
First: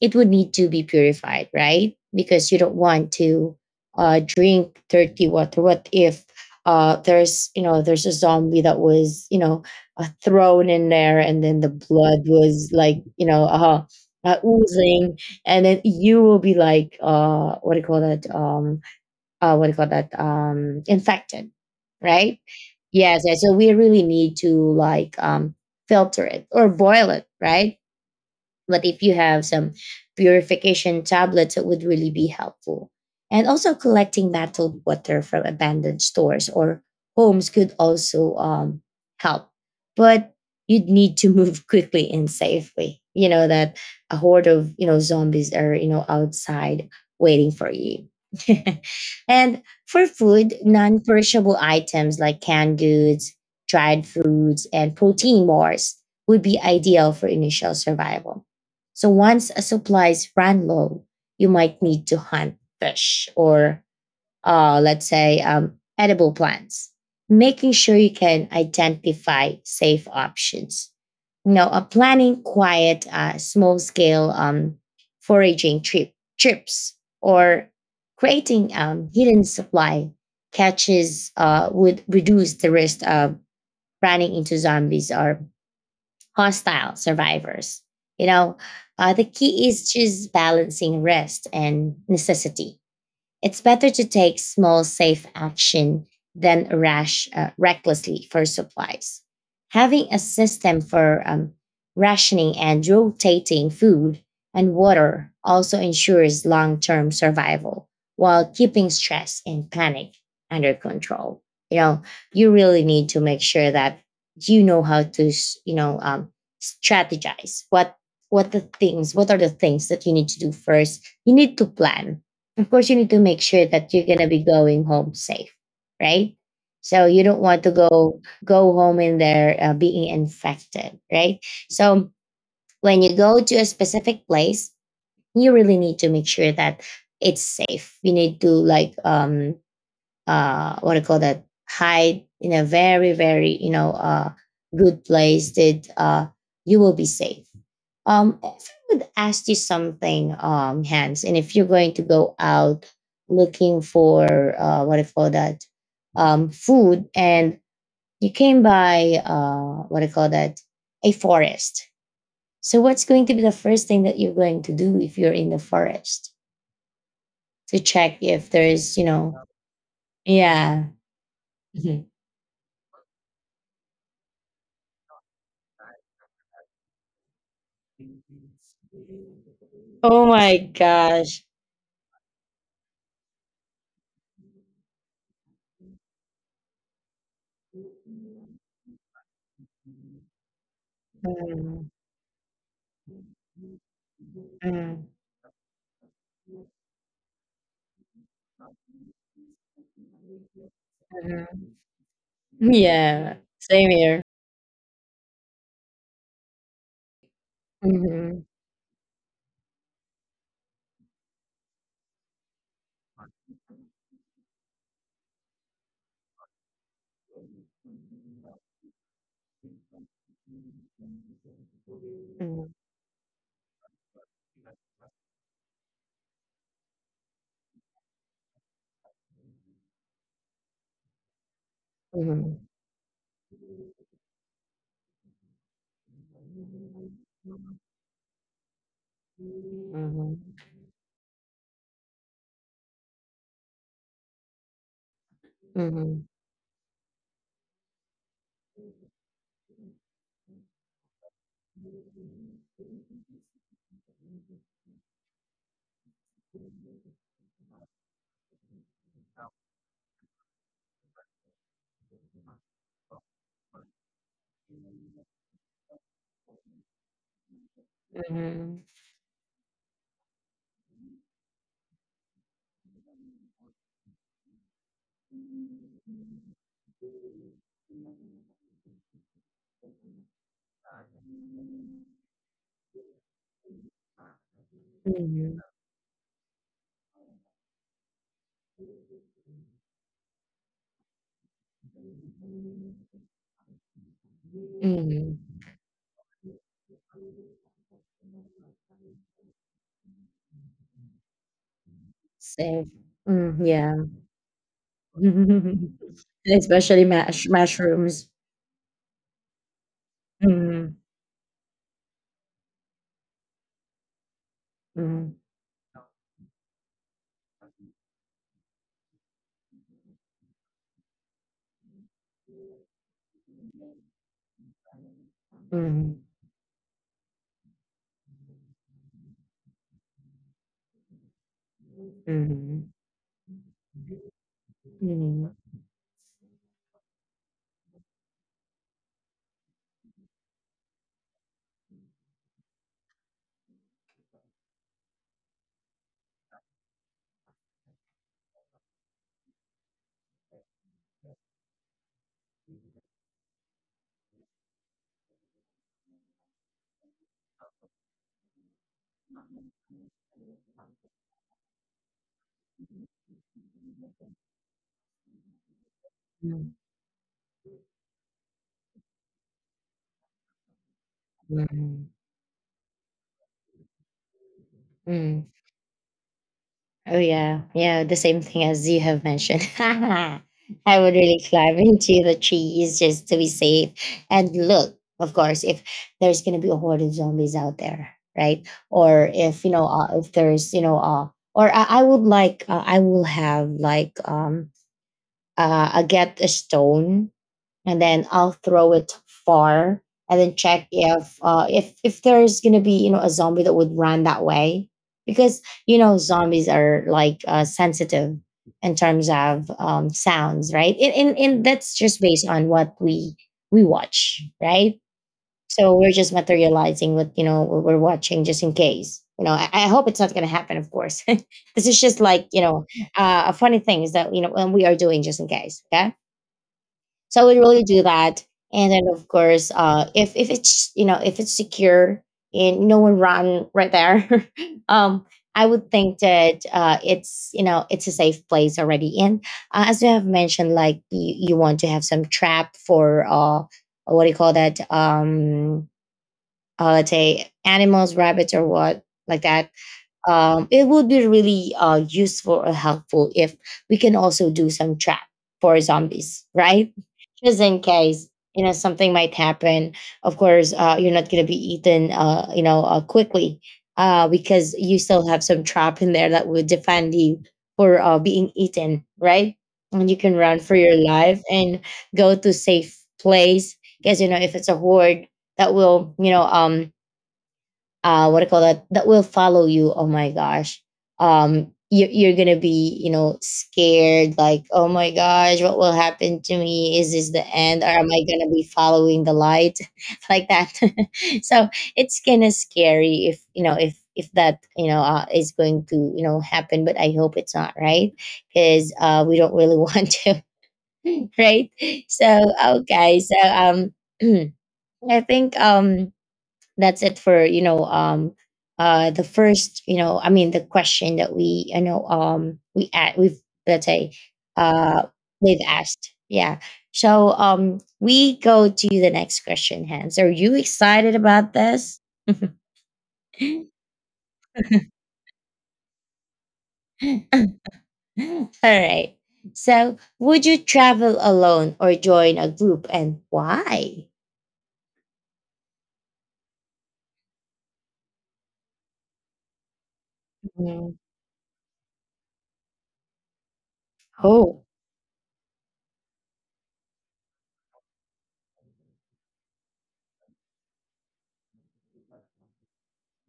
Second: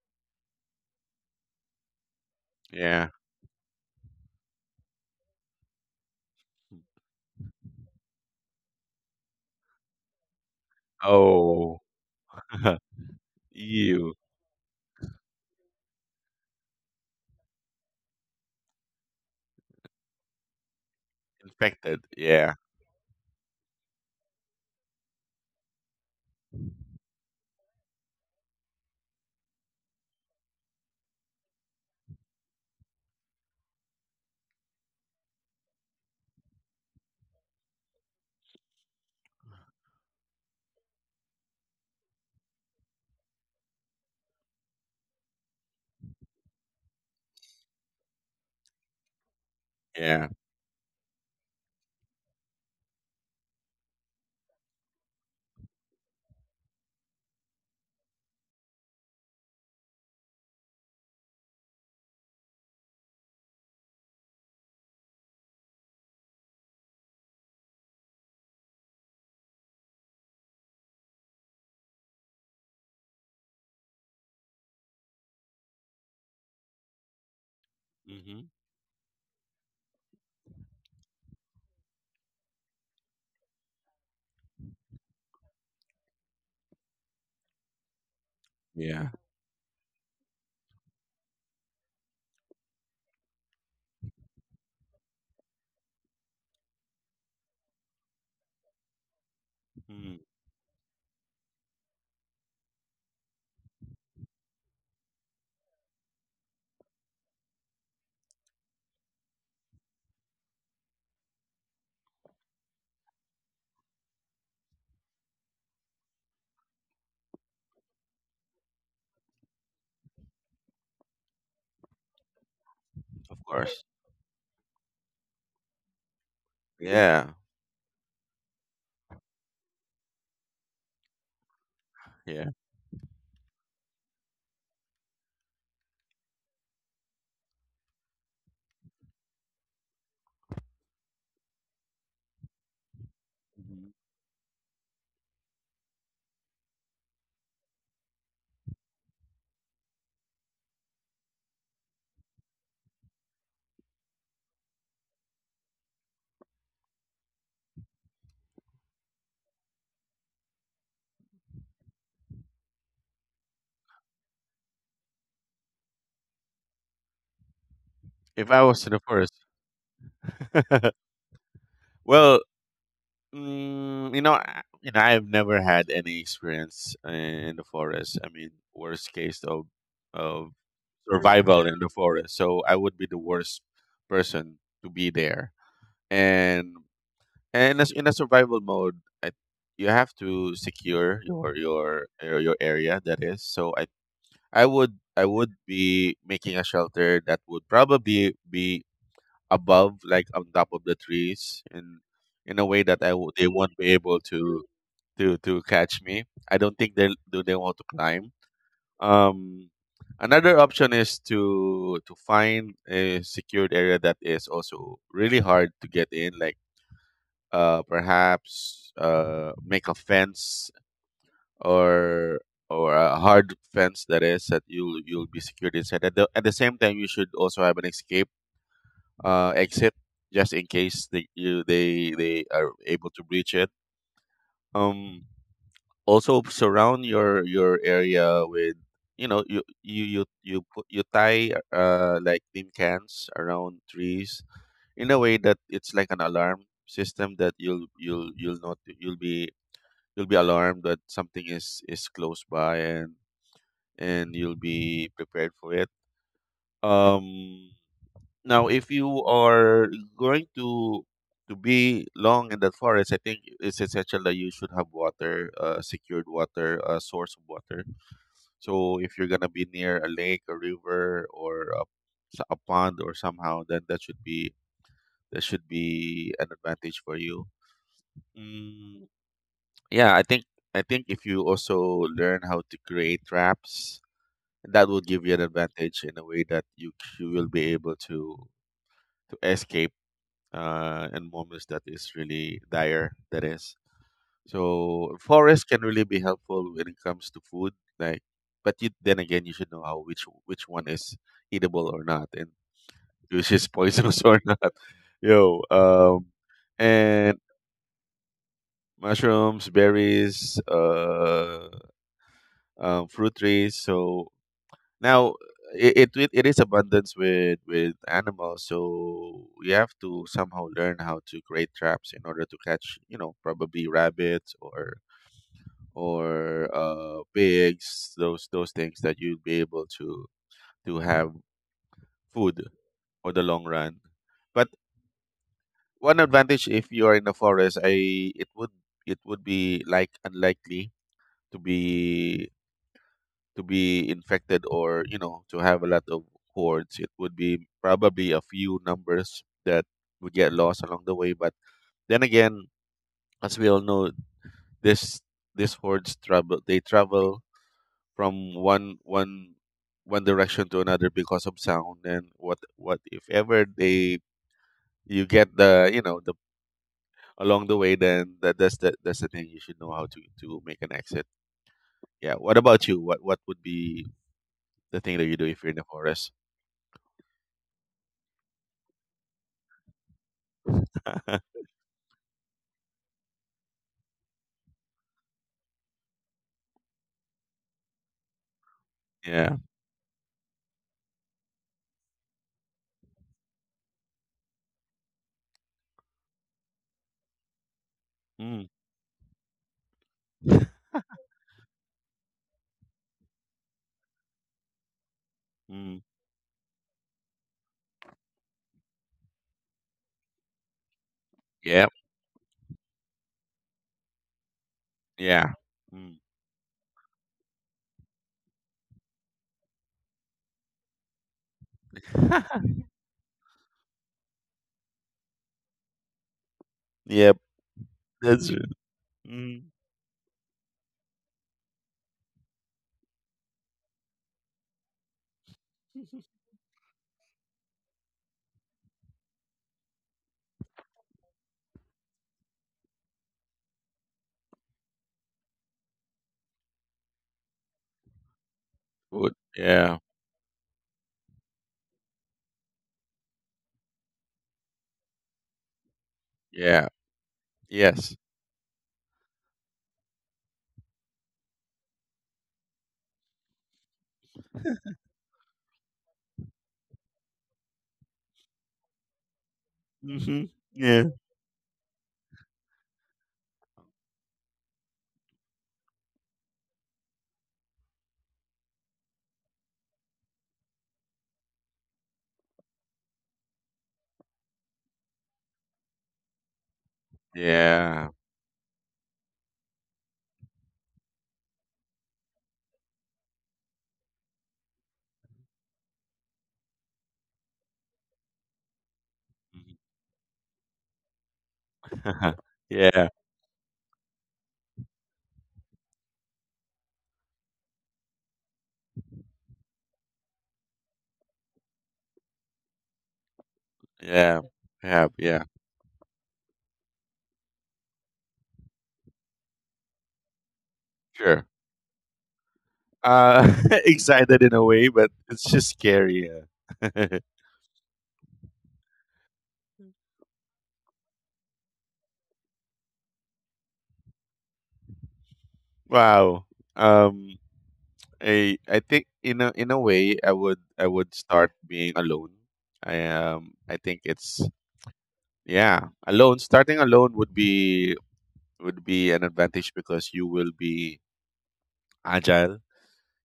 Speaker 1: it would need to be purified, right? Because you don't
Speaker 2: Yeah.
Speaker 1: want to drink dirty water. What if there's there's a zombie that was thrown in there, and then the
Speaker 2: Oh,
Speaker 1: blood was like
Speaker 2: you
Speaker 1: oozing, and then you will be like what do you call that? What do you call that? Infected,
Speaker 2: infected.
Speaker 1: right?
Speaker 2: Yeah,
Speaker 1: Yes, yes. So we really need to like filter it or boil it, right? But if you have some purification tablets, it would really be helpful. And also, collecting bottled water from abandoned stores or homes could also help. But you'd need to move quickly and safely. You know that a horde of zombies are outside waiting for you. And for
Speaker 2: yeah.
Speaker 1: food, non-perishable items like canned goods, dried foods, and protein bars would be ideal for initial survival. So once supplies ran low, you might need to hunt fish or, let's say, edible plants, making sure you can identify safe options. Now, a planning quiet, small scale foraging trips or
Speaker 2: Hmm.
Speaker 1: creating hidden supply catches would reduce the risk of running into zombies or hostile survivors. You know,
Speaker 2: Yeah.
Speaker 1: the key is just balancing rest and necessity. It's better to take small, safe action than rash recklessly for supplies. Having a
Speaker 2: Mm,
Speaker 1: system for rationing and rotating food and water also ensures long term survival while keeping stress and panic under control. You know, you really need to make sure that you know how to, strategize what are the things that you need to do first. You need to plan. Of course you need to make
Speaker 2: of
Speaker 1: sure
Speaker 2: course.
Speaker 1: that you're going to be going home safe, right? So you
Speaker 2: Yeah.
Speaker 1: don't want to go home in there being infected, right? So
Speaker 2: Yeah.
Speaker 1: when you go to a specific place, you really need to make sure that it's safe. You need to like what do you call that, hide in a very, very,
Speaker 2: Mhm.
Speaker 1: good place that you will be safe. If I would ask you something, Hans, and if you're going to go out looking for what do you call that, food, and you came by what do you call that, a forest. So, what's going to be the first thing that you're going to do if you're in the forest to check if
Speaker 2: If
Speaker 1: there
Speaker 2: I was to
Speaker 1: is,
Speaker 2: the
Speaker 1: you
Speaker 2: first,
Speaker 1: know, yeah.
Speaker 2: well, you know, you know, I've never had any experience in the forest. I mean, worst case
Speaker 1: Oh
Speaker 2: of
Speaker 1: my gosh.
Speaker 2: survival in the forest. So I would be the worst person to be there. And and as in a survival mode, I, you have to secure your
Speaker 1: Mm,
Speaker 2: your your your area. That is, so I I would
Speaker 1: mm,
Speaker 2: I would be making a shelter that would probably be above, like on top of the
Speaker 1: mhm.
Speaker 2: trees, in a way that
Speaker 1: Yeah,
Speaker 2: they won't
Speaker 1: same
Speaker 2: be
Speaker 1: here.
Speaker 2: able to to catch me. I don't think they do they want to climb.
Speaker 1: Mhm,
Speaker 2: Um, another option is to find a secured area that is also really hard to get in, like perhaps make a fence or
Speaker 1: mhm,
Speaker 2: or a hard fence that is that you'll be secured inside. At the same time, you should also have an escape exit just in case they
Speaker 1: mhm,
Speaker 2: are able to breach it. Um, also surround your area with, you know, you you you
Speaker 1: mhm,
Speaker 2: you put you tie like tin cans around trees in a way that it's like an
Speaker 1: mhm,
Speaker 2: alarm system that you'll not you'll be alarmed that something is close by and you'll be prepared for it. Um, Now, if you are going to be long in that forest, I think it's essential that you should have water, secured water, source of water.
Speaker 1: mhm,
Speaker 2: So if you're gonna be near a lake, a river, or a, a pond, or somehow, then that should be an advantage for you. Mm, yeah, I think if you also learn how to create traps, that will give you an
Speaker 1: mhm,
Speaker 2: advantage in a way that you will be able to escape, and moments that is really dire. That is so
Speaker 1: mhm.
Speaker 2: forest can really be helpful when it comes to food. Like, but you, then again, you should know how which one is eatable or not, and
Speaker 1: Same.
Speaker 2: which
Speaker 1: Mm,
Speaker 2: is
Speaker 1: yeah.
Speaker 2: poisonous or not. Yo,
Speaker 1: Especially
Speaker 2: and
Speaker 1: mash mushrooms.
Speaker 2: mushrooms, berries,
Speaker 1: Mhm,
Speaker 2: fruit trees. So
Speaker 1: mhm,
Speaker 2: now, it is abundance with animals, so you have to somehow learn how to create traps in order to catch, you know, probably rabbits
Speaker 1: mhm,
Speaker 2: or pigs, those things that you'd be able to have food
Speaker 1: mhm,
Speaker 2: for the long run. But
Speaker 1: mhm,
Speaker 2: one advantage if you are in the forest, I it would be like unlikely to be infected or, you know, to have a lot of cords. It would be probably a few numbers that would get lost along the way. But then again, as we all know, this this hordes travel, they travel from one direction to another because of sound. And what if ever they you get the, you know, the
Speaker 1: mhm,
Speaker 2: along the way, then that's the thing. You should know how to make an exit.
Speaker 1: mhm,
Speaker 2: Yeah, what about you? What would be the thing that you
Speaker 1: mhm.
Speaker 2: do if you're in the forest?
Speaker 1: Oh yeah, yeah, the same thing as you have mentioned. I would really climb into the trees just to be safe. And look, of course, if there's gonna be a horde of zombies out there, right? Or
Speaker 2: yeah.
Speaker 1: if if there's or I would like, I will have like, I get a stone and then I'll
Speaker 2: Mm.
Speaker 1: throw it far and then check if there's gonna be a zombie that would run that way because you
Speaker 2: Mm.
Speaker 1: know zombies are like sensitive in terms of sounds, right? And
Speaker 2: Yep.
Speaker 1: that's just based on what we watch, right?
Speaker 2: Yeah.
Speaker 1: So we're
Speaker 2: Mm.
Speaker 1: just materializing what you know what we're watching just in case you know I hope it's not gonna happen, of course. This is just like a funny thing is that you know when we are doing just in case, okay?
Speaker 2: Yep.
Speaker 1: So I would really do that.
Speaker 2: That's r.
Speaker 1: And then of
Speaker 2: Mhm.
Speaker 1: course, if it's you know if it's secure and no one run right there, um, I would think that it's you know it's a safe place already. And as you have mentioned, like you want to have some trap for what do you call that? Let's say animals, rabbits, or what
Speaker 2: Would
Speaker 1: like that,
Speaker 2: yeah.
Speaker 1: it would be really useful or helpful if we can also do some trap for zombies,
Speaker 2: Yeah.
Speaker 1: right? Just in
Speaker 2: Yes.
Speaker 1: case you know something might happen. Of course, you're not going to be eaten, you know, quickly because you still have some trap in there that would defend you for being eaten, right? And you can
Speaker 2: Mhm.
Speaker 1: run for your
Speaker 2: Yeah.
Speaker 1: life and go to safe place because you know if it's a horde that will what I call that, that will follow you. Oh my gosh. You, you're gonna be you know scared like oh my gosh what will happen to me, is this the end or am
Speaker 2: Yeah.
Speaker 1: I gonna be following the light? Like that. So it's kind of scary if you know if that you know is going to you know happen, but I hope it's not, right? Because we don't really
Speaker 2: Mhm.
Speaker 1: want to, right? So
Speaker 2: Yeah.
Speaker 1: okay, so I think that's it for you know the first you know the question that we we at we've let's say
Speaker 2: Yeah.
Speaker 1: uh
Speaker 2: Yeah. Yeah.
Speaker 1: they've asked, yeah. So we go to the next question. Hans, are you excited
Speaker 2: Sure.
Speaker 1: about this? All
Speaker 2: Uh, excited in a way, but it's just scary. Yeah.
Speaker 1: right, so would you travel alone or join a group, and why?
Speaker 2: wow. Um, I think in a way I would
Speaker 1: Mhm.
Speaker 2: start being alone. I think it's
Speaker 1: Oh.
Speaker 2: yeah alone. Starting alone would be an advantage because you will be agile,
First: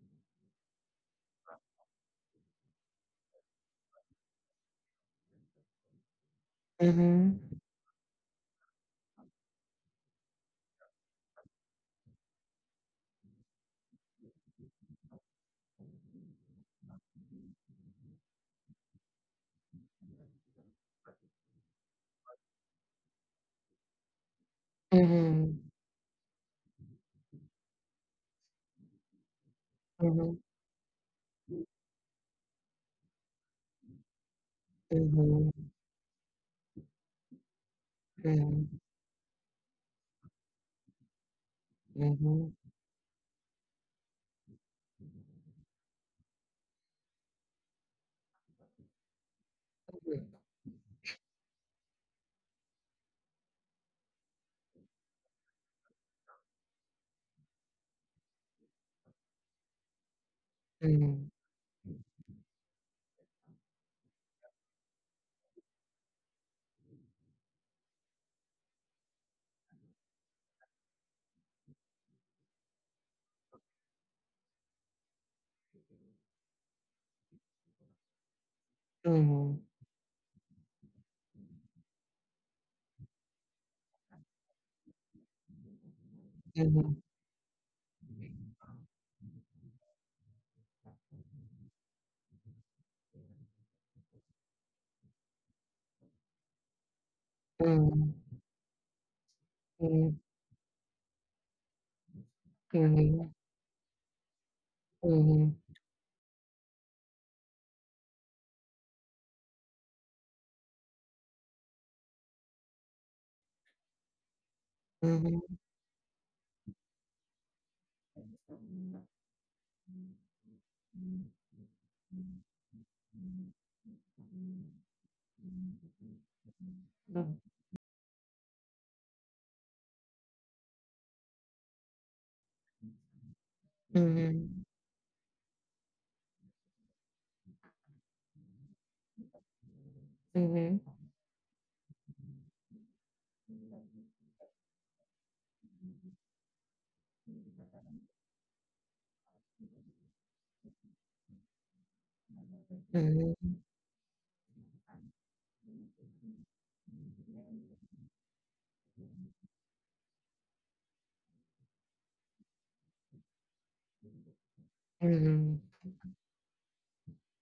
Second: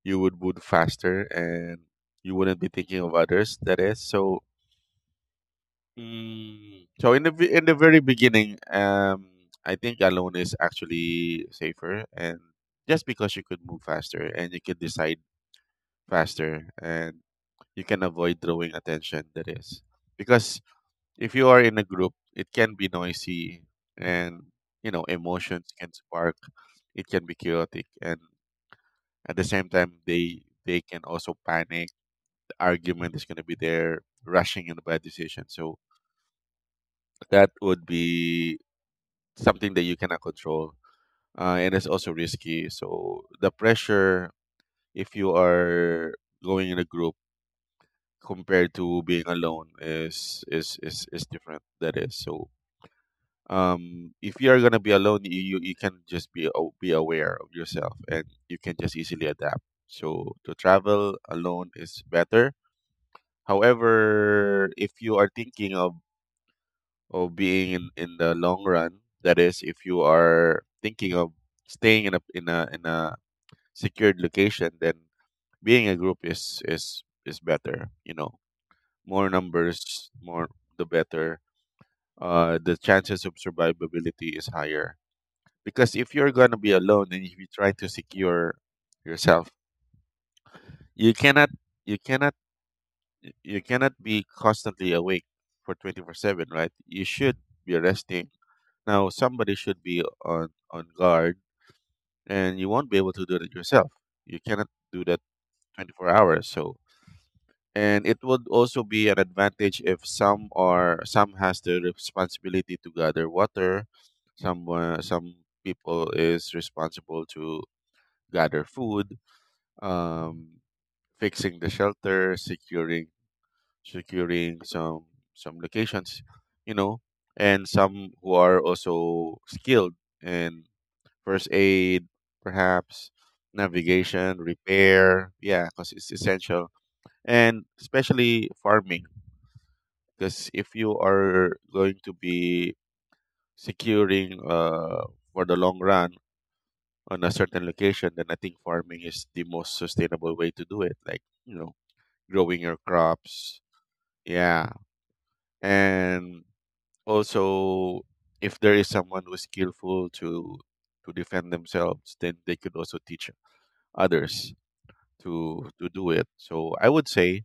Speaker 2: you would move faster, and you wouldn't be thinking of others. That is so. Mm, so in the
Speaker 1: Mm-hmm.
Speaker 2: in the very beginning, I think alone is actually safer, and just because you could move faster and you could decide faster, and you can avoid drawing attention. That is because if you are in a group, it can be noisy, and, you know,
Speaker 1: Mm-hmm.
Speaker 2: emotions can spark. It can be chaotic, and at the same time
Speaker 1: Mm-hmm.
Speaker 2: they can also panic. The argument is going to be there, rushing in a bad decision.
Speaker 1: Mm-hmm.
Speaker 2: So that would be something that you cannot control, and it's also
Speaker 1: Mm-hmm.
Speaker 2: risky. So the pressure if you are going in a group compared to being alone is different. That is so if you are going to be alone, you, you can just be aware of yourself, and you can just easily adapt. So to travel
Speaker 1: Mhm,
Speaker 2: alone is better. However, if you are thinking of being in the long run, that is, if you are thinking of staying in a secured location, then being a group is better. You know, more
Speaker 1: mhm,
Speaker 2: numbers, more the better. The chances of survivability is higher, because if you're gonna be
Speaker 1: mhm,
Speaker 2: alone and if you try to secure yourself, you cannot you cannot you cannot be constantly awake for 24/7, right? You should be
Speaker 1: mhm,
Speaker 2: resting. Now somebody should be
Speaker 1: mhm,
Speaker 2: on guard and you won't be able to
Speaker 1: mhm,
Speaker 2: do that yourself. You cannot do that 24 hours. So and it would also be an advantage if some are some has the responsibility to gather water, some
Speaker 1: mhm, mhm.
Speaker 2: people is responsible to gather food, um fixing the shelter, securing some locations, you know, and some who are also skilled in first aid, perhaps navigation,
Speaker 1: Mhm,
Speaker 2: repair. Yeah, because it's essential, and especially farming.
Speaker 1: mhm,
Speaker 2: Because if you
Speaker 1: mhm,
Speaker 2: are going to be securing, for the long run on a certain location, then I think farming is the most sustainable way to do it. Like, you know, growing your
Speaker 1: mhm,
Speaker 2: crops. Yeah, and also if there is someone who is skillful to defend themselves, then they could also teach others to do it. So I would say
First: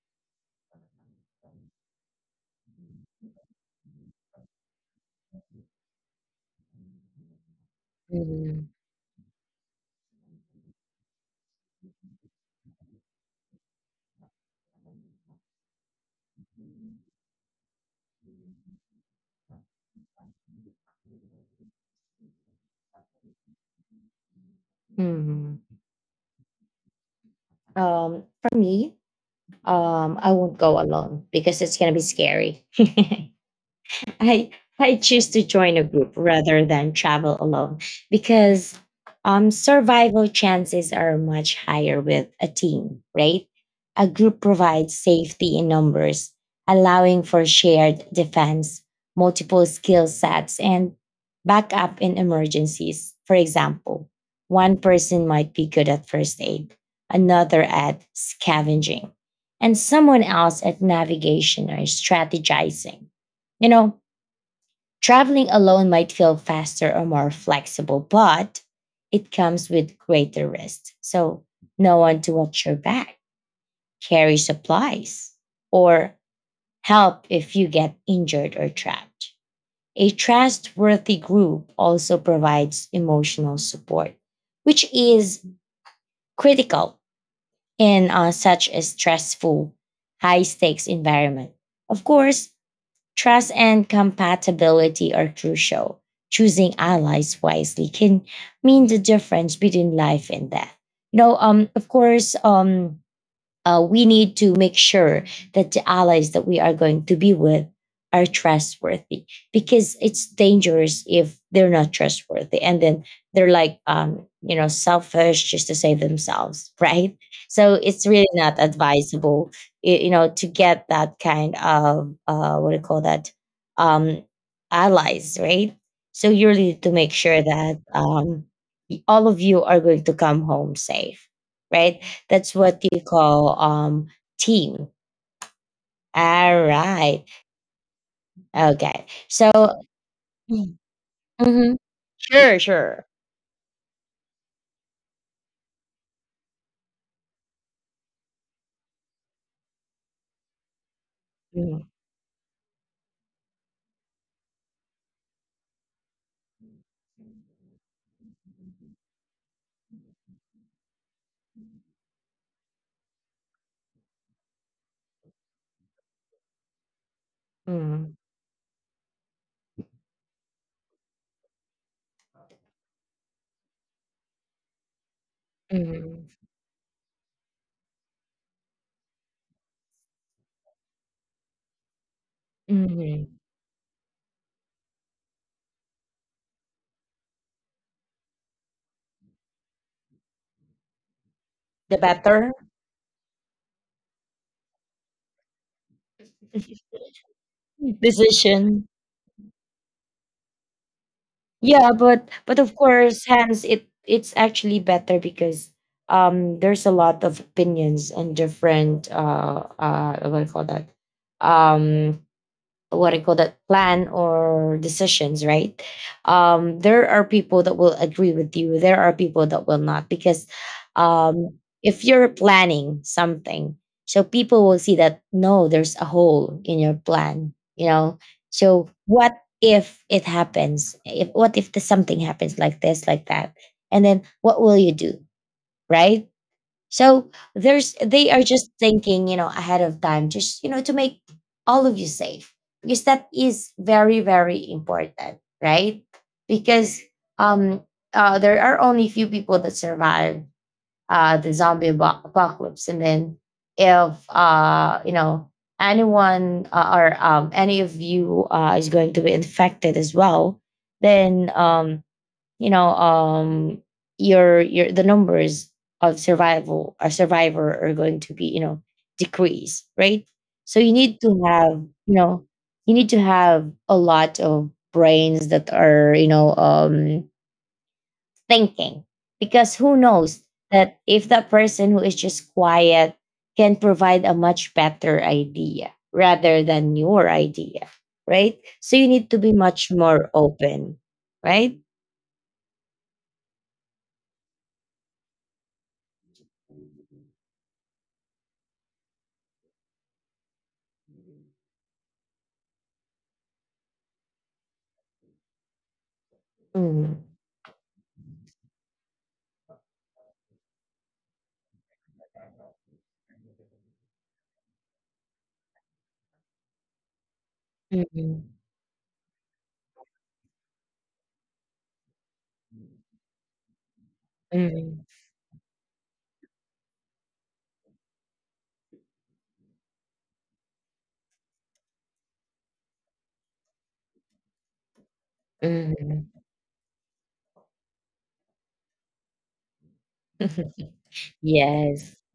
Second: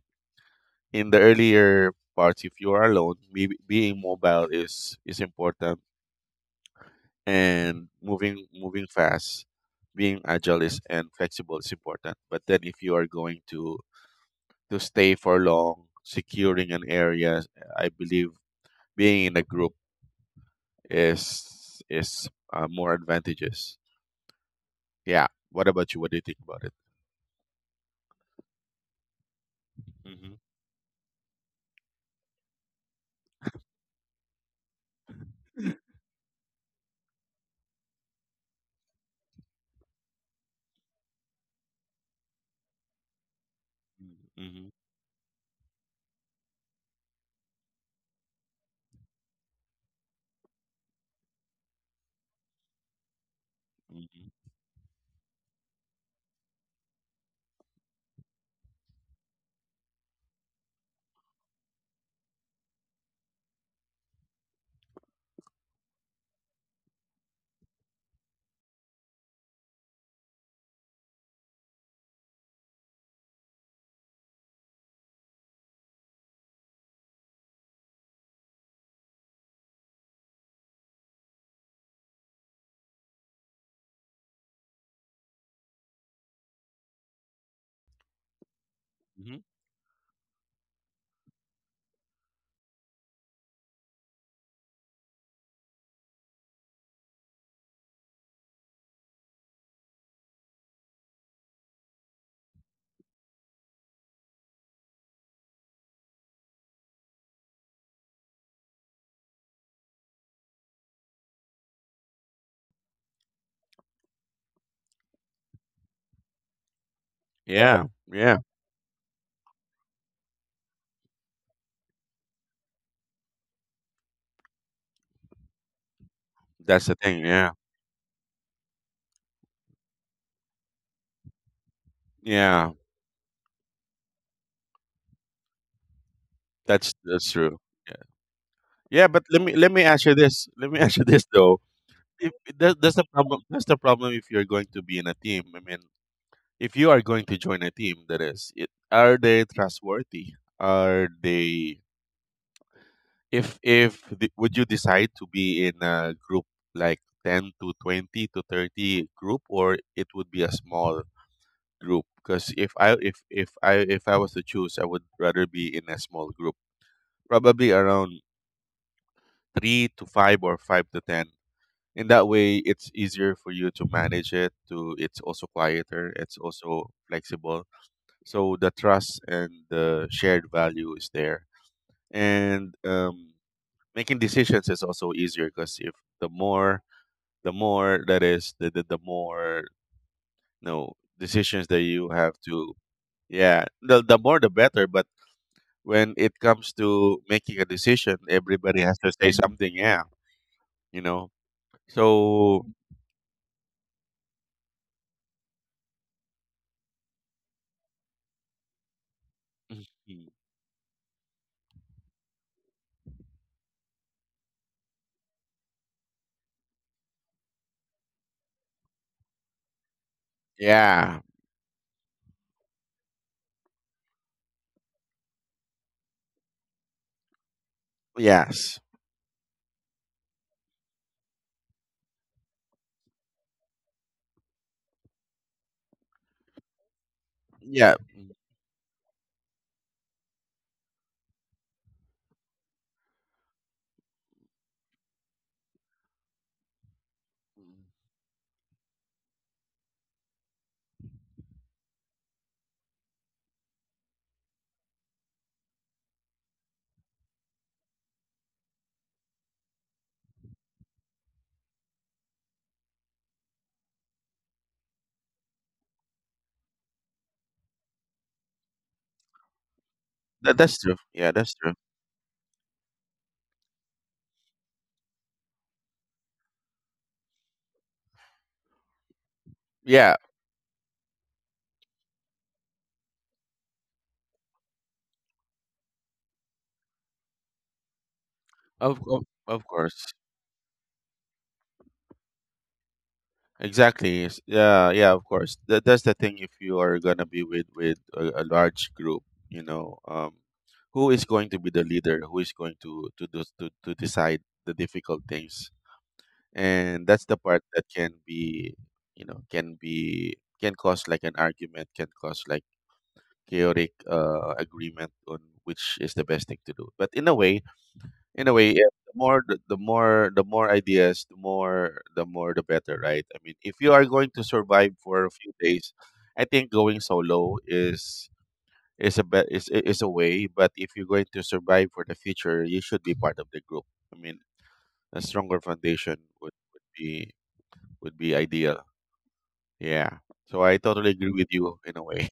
Speaker 2: in the earlier parts, if you are alone, being mobile is important, and
Speaker 1: mhm,
Speaker 2: moving fast, being agile is and flexible is important. But then if you are going to stay for long securing an area, I believe being in a group is more advantageous. Yeah.
Speaker 1: mhm.
Speaker 2: What about you? What do you think about it?
Speaker 1: For me, I
Speaker 2: Mm-hmm.
Speaker 1: won't go alone because it's gonna be scary. I I choose to join a group rather than travel alone because survival chances are much higher with a team, right? A group
Speaker 2: Mm-hmm.
Speaker 1: provides safety in numbers, allowing for shared defense, multiple skill sets, and backup in emergencies. For example,
Speaker 2: Mm-hmm.
Speaker 1: one person might be good at first aid, another at scavenging, and someone else at navigation or strategizing, you know. Traveling alone might feel faster or more flexible, but it comes with greater risk. So, no one to watch your back, carry supplies, or help if you get injured or trapped. A trustworthy group also provides emotional support, which is critical in such a
Speaker 2: Hmm.
Speaker 1: stressful, high stakes environment. Of course, trust and compatibility are crucial. Choosing allies wisely can mean the difference between life and death. You know, of course, we need to make sure that the allies that we are going to be with are trustworthy because it's dangerous if they're not trustworthy, and then they're like you know selfish just to save themselves. Right, so
Speaker 2: Yeah.
Speaker 1: it's really
Speaker 2: Yeah.
Speaker 1: not advisable you know to get that kind of what do you call that, um, allies, right? So you really need
Speaker 2: That's
Speaker 1: to
Speaker 2: the
Speaker 1: make
Speaker 2: thing.
Speaker 1: sure
Speaker 2: Yeah.
Speaker 1: that all of you are going to come home safe, right? That's
Speaker 2: Yeah.
Speaker 1: what you call team. All right.
Speaker 2: That's true. Yeah.
Speaker 1: Okay.
Speaker 2: Yeah. But let
Speaker 1: So.
Speaker 2: me let me ask you this. Let
Speaker 1: Mm.
Speaker 2: me ask you this though.
Speaker 1: Mhm.
Speaker 2: If
Speaker 1: Sure,
Speaker 2: that, that's
Speaker 1: sure.
Speaker 2: the problem. That's the problem. If you're going to be in a team, I mean, if you are going to join a team, that is, it, are they trustworthy? Are
Speaker 1: Mm,
Speaker 2: they? If the, would you decide to be in a group like 10 to 20 to 30 group, or it would be a small group, because if I was to choose, I would rather be in a small group, probably
Speaker 1: mm.
Speaker 2: around 3 to 5 or 5 to 10. In that way, it's easier for you to manage it. To it's also quieter.
Speaker 1: Hmm.
Speaker 2: It's also flexible. So the trust and the shared value is there, and
Speaker 1: Mhm.
Speaker 2: making decisions is also easier, because if the more the more no decisions that
Speaker 1: The
Speaker 2: you have
Speaker 1: better.
Speaker 2: to yeah, the more the better. But when it comes to making a decision, everybody
Speaker 1: Decision.
Speaker 2: has to say something. Yeah, you know.
Speaker 1: Yeah, but
Speaker 2: So
Speaker 1: of course, hence it it's actually better because there's a lot of opinions and different
Speaker 2: mhm.
Speaker 1: what do you call that, um what I call that, plan or decisions, right? There are people that will agree with you. There are people that will not because
Speaker 2: Yeah,
Speaker 1: um, if you're planning something, so people will see that no, there's a hole in your plan. You know,
Speaker 2: yes,
Speaker 1: so what if it happens? If what if the, something happens like this, like that, and then what will you do, right? So there's,
Speaker 2: yeah.
Speaker 1: they are just thinking, you know, ahead of time, just you know, to make all of you safe. Because that is very, very important, right? Because um there are only few people that survive the zombie apo- apocalypse. And then if you know anyone or any of you is going to be infected as well, then you know um your the numbers of survival or survivor are going to be you know decrease, right?
Speaker 2: That,
Speaker 1: So
Speaker 2: that's
Speaker 1: you
Speaker 2: true.
Speaker 1: need to
Speaker 2: Yeah, that's true.
Speaker 1: have you know, you need to have a lot of brains that are you know thinking, because who
Speaker 2: Yeah,
Speaker 1: knows that if that person who is just quiet can provide a much better idea rather than your idea, right? So you need to be
Speaker 2: of
Speaker 1: much
Speaker 2: course.
Speaker 1: more open, right?
Speaker 2: Exactly. Yes. Yeah, yeah, of course. That, that's the thing. If you are gonna be with a large group, you know, who is going to be the leader? Who is going to do, to decide the difficult things? And that's
Speaker 1: Mhm.
Speaker 2: the part that can be, you know, can be, can cause like an argument, can cause like chaotic agreement on which is the best thing to do. But in a way, in a
Speaker 1: Mhm.
Speaker 2: way, yeah, the more the more the more ideas, the more the more the better, right? I mean, if you are going to survive
Speaker 1: Mhm,
Speaker 2: for a few days, I think going solo is a be- is I- is a way. But if you're going to survive for the future, you should be part of the group. I mean, a stronger foundation
Speaker 1: mhm.
Speaker 2: would be ideal. Yeah. So I totally agree with you in a
Speaker 1: Yes.
Speaker 2: way.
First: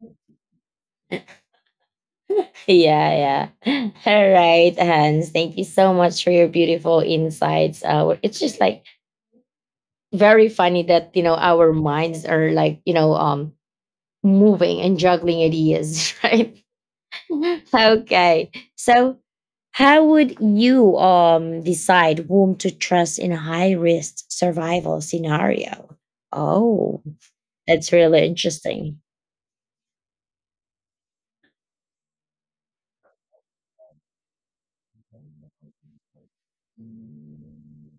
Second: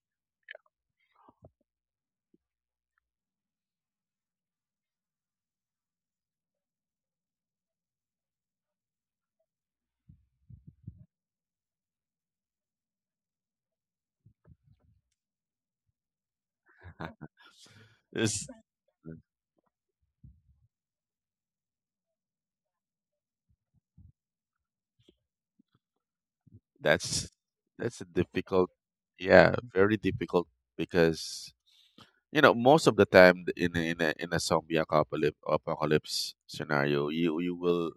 Speaker 1: Yeah, yeah. All right, Hans. Thank you so much for your beautiful insights. We're- it's just like very funny that you know our minds are like you know moving and juggling ideas, right?
Speaker 2: It's,
Speaker 1: Okay. So, how would you decide whom to trust in a high risk survival scenario? Oh,
Speaker 2: that's
Speaker 1: that's
Speaker 2: that's a
Speaker 1: really
Speaker 2: difficult,
Speaker 1: interesting.
Speaker 2: yeah, very difficult, because, you know, most of the time in a, in a zombie apocalypse scenario, you will,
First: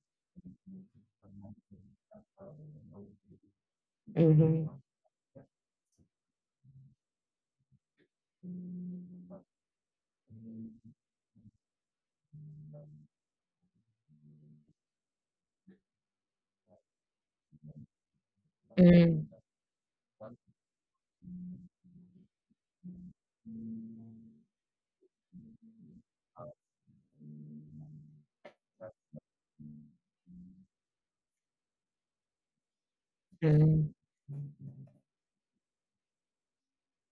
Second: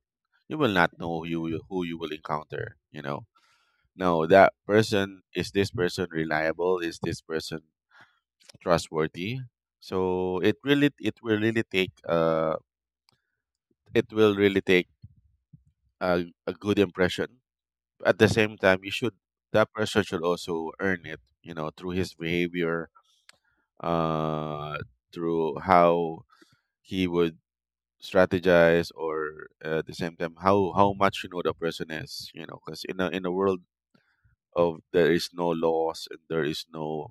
Speaker 2: you will not know who who you will encounter, you know. No, that
Speaker 1: Mm-hmm.
Speaker 2: person, is this person reliable, is this person trustworthy? So it really, it will really take it will really take a good impression. At the same time, you should,
Speaker 1: Mm,
Speaker 2: that person should also earn it, you know, through his behavior, uh through how he would strategize. Or at the same time, how much, you know, the person is, you know. Because in a, in a world
Speaker 1: mm,
Speaker 2: of, there is no laws and there is no,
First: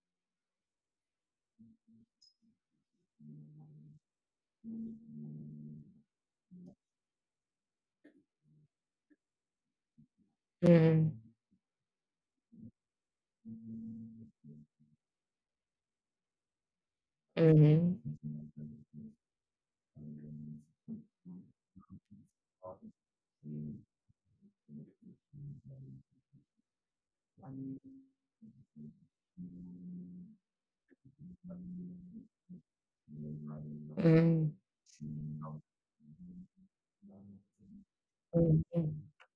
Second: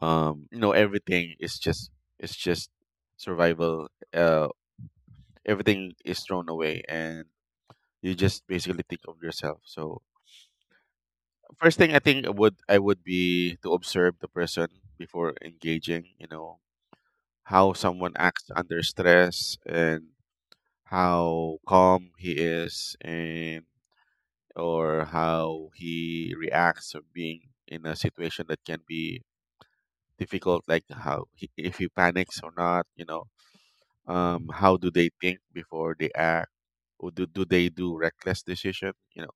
Speaker 2: you know, everything is just, it's just survival. uh Everything is thrown away and you just basically think of yourself. So
Speaker 1: mm,
Speaker 2: first thing, I think would, I would be to observe the person before engaging, you know. How someone
Speaker 1: mhm,
Speaker 2: acts under stress, and how calm he is, and or how he reacts of being in a situation that can be difficult, like how if he panics or not, you know.
Speaker 1: mm,
Speaker 2: How do they think before they act, or do they do reckless decision,
Speaker 1: mhm,
Speaker 2: you know.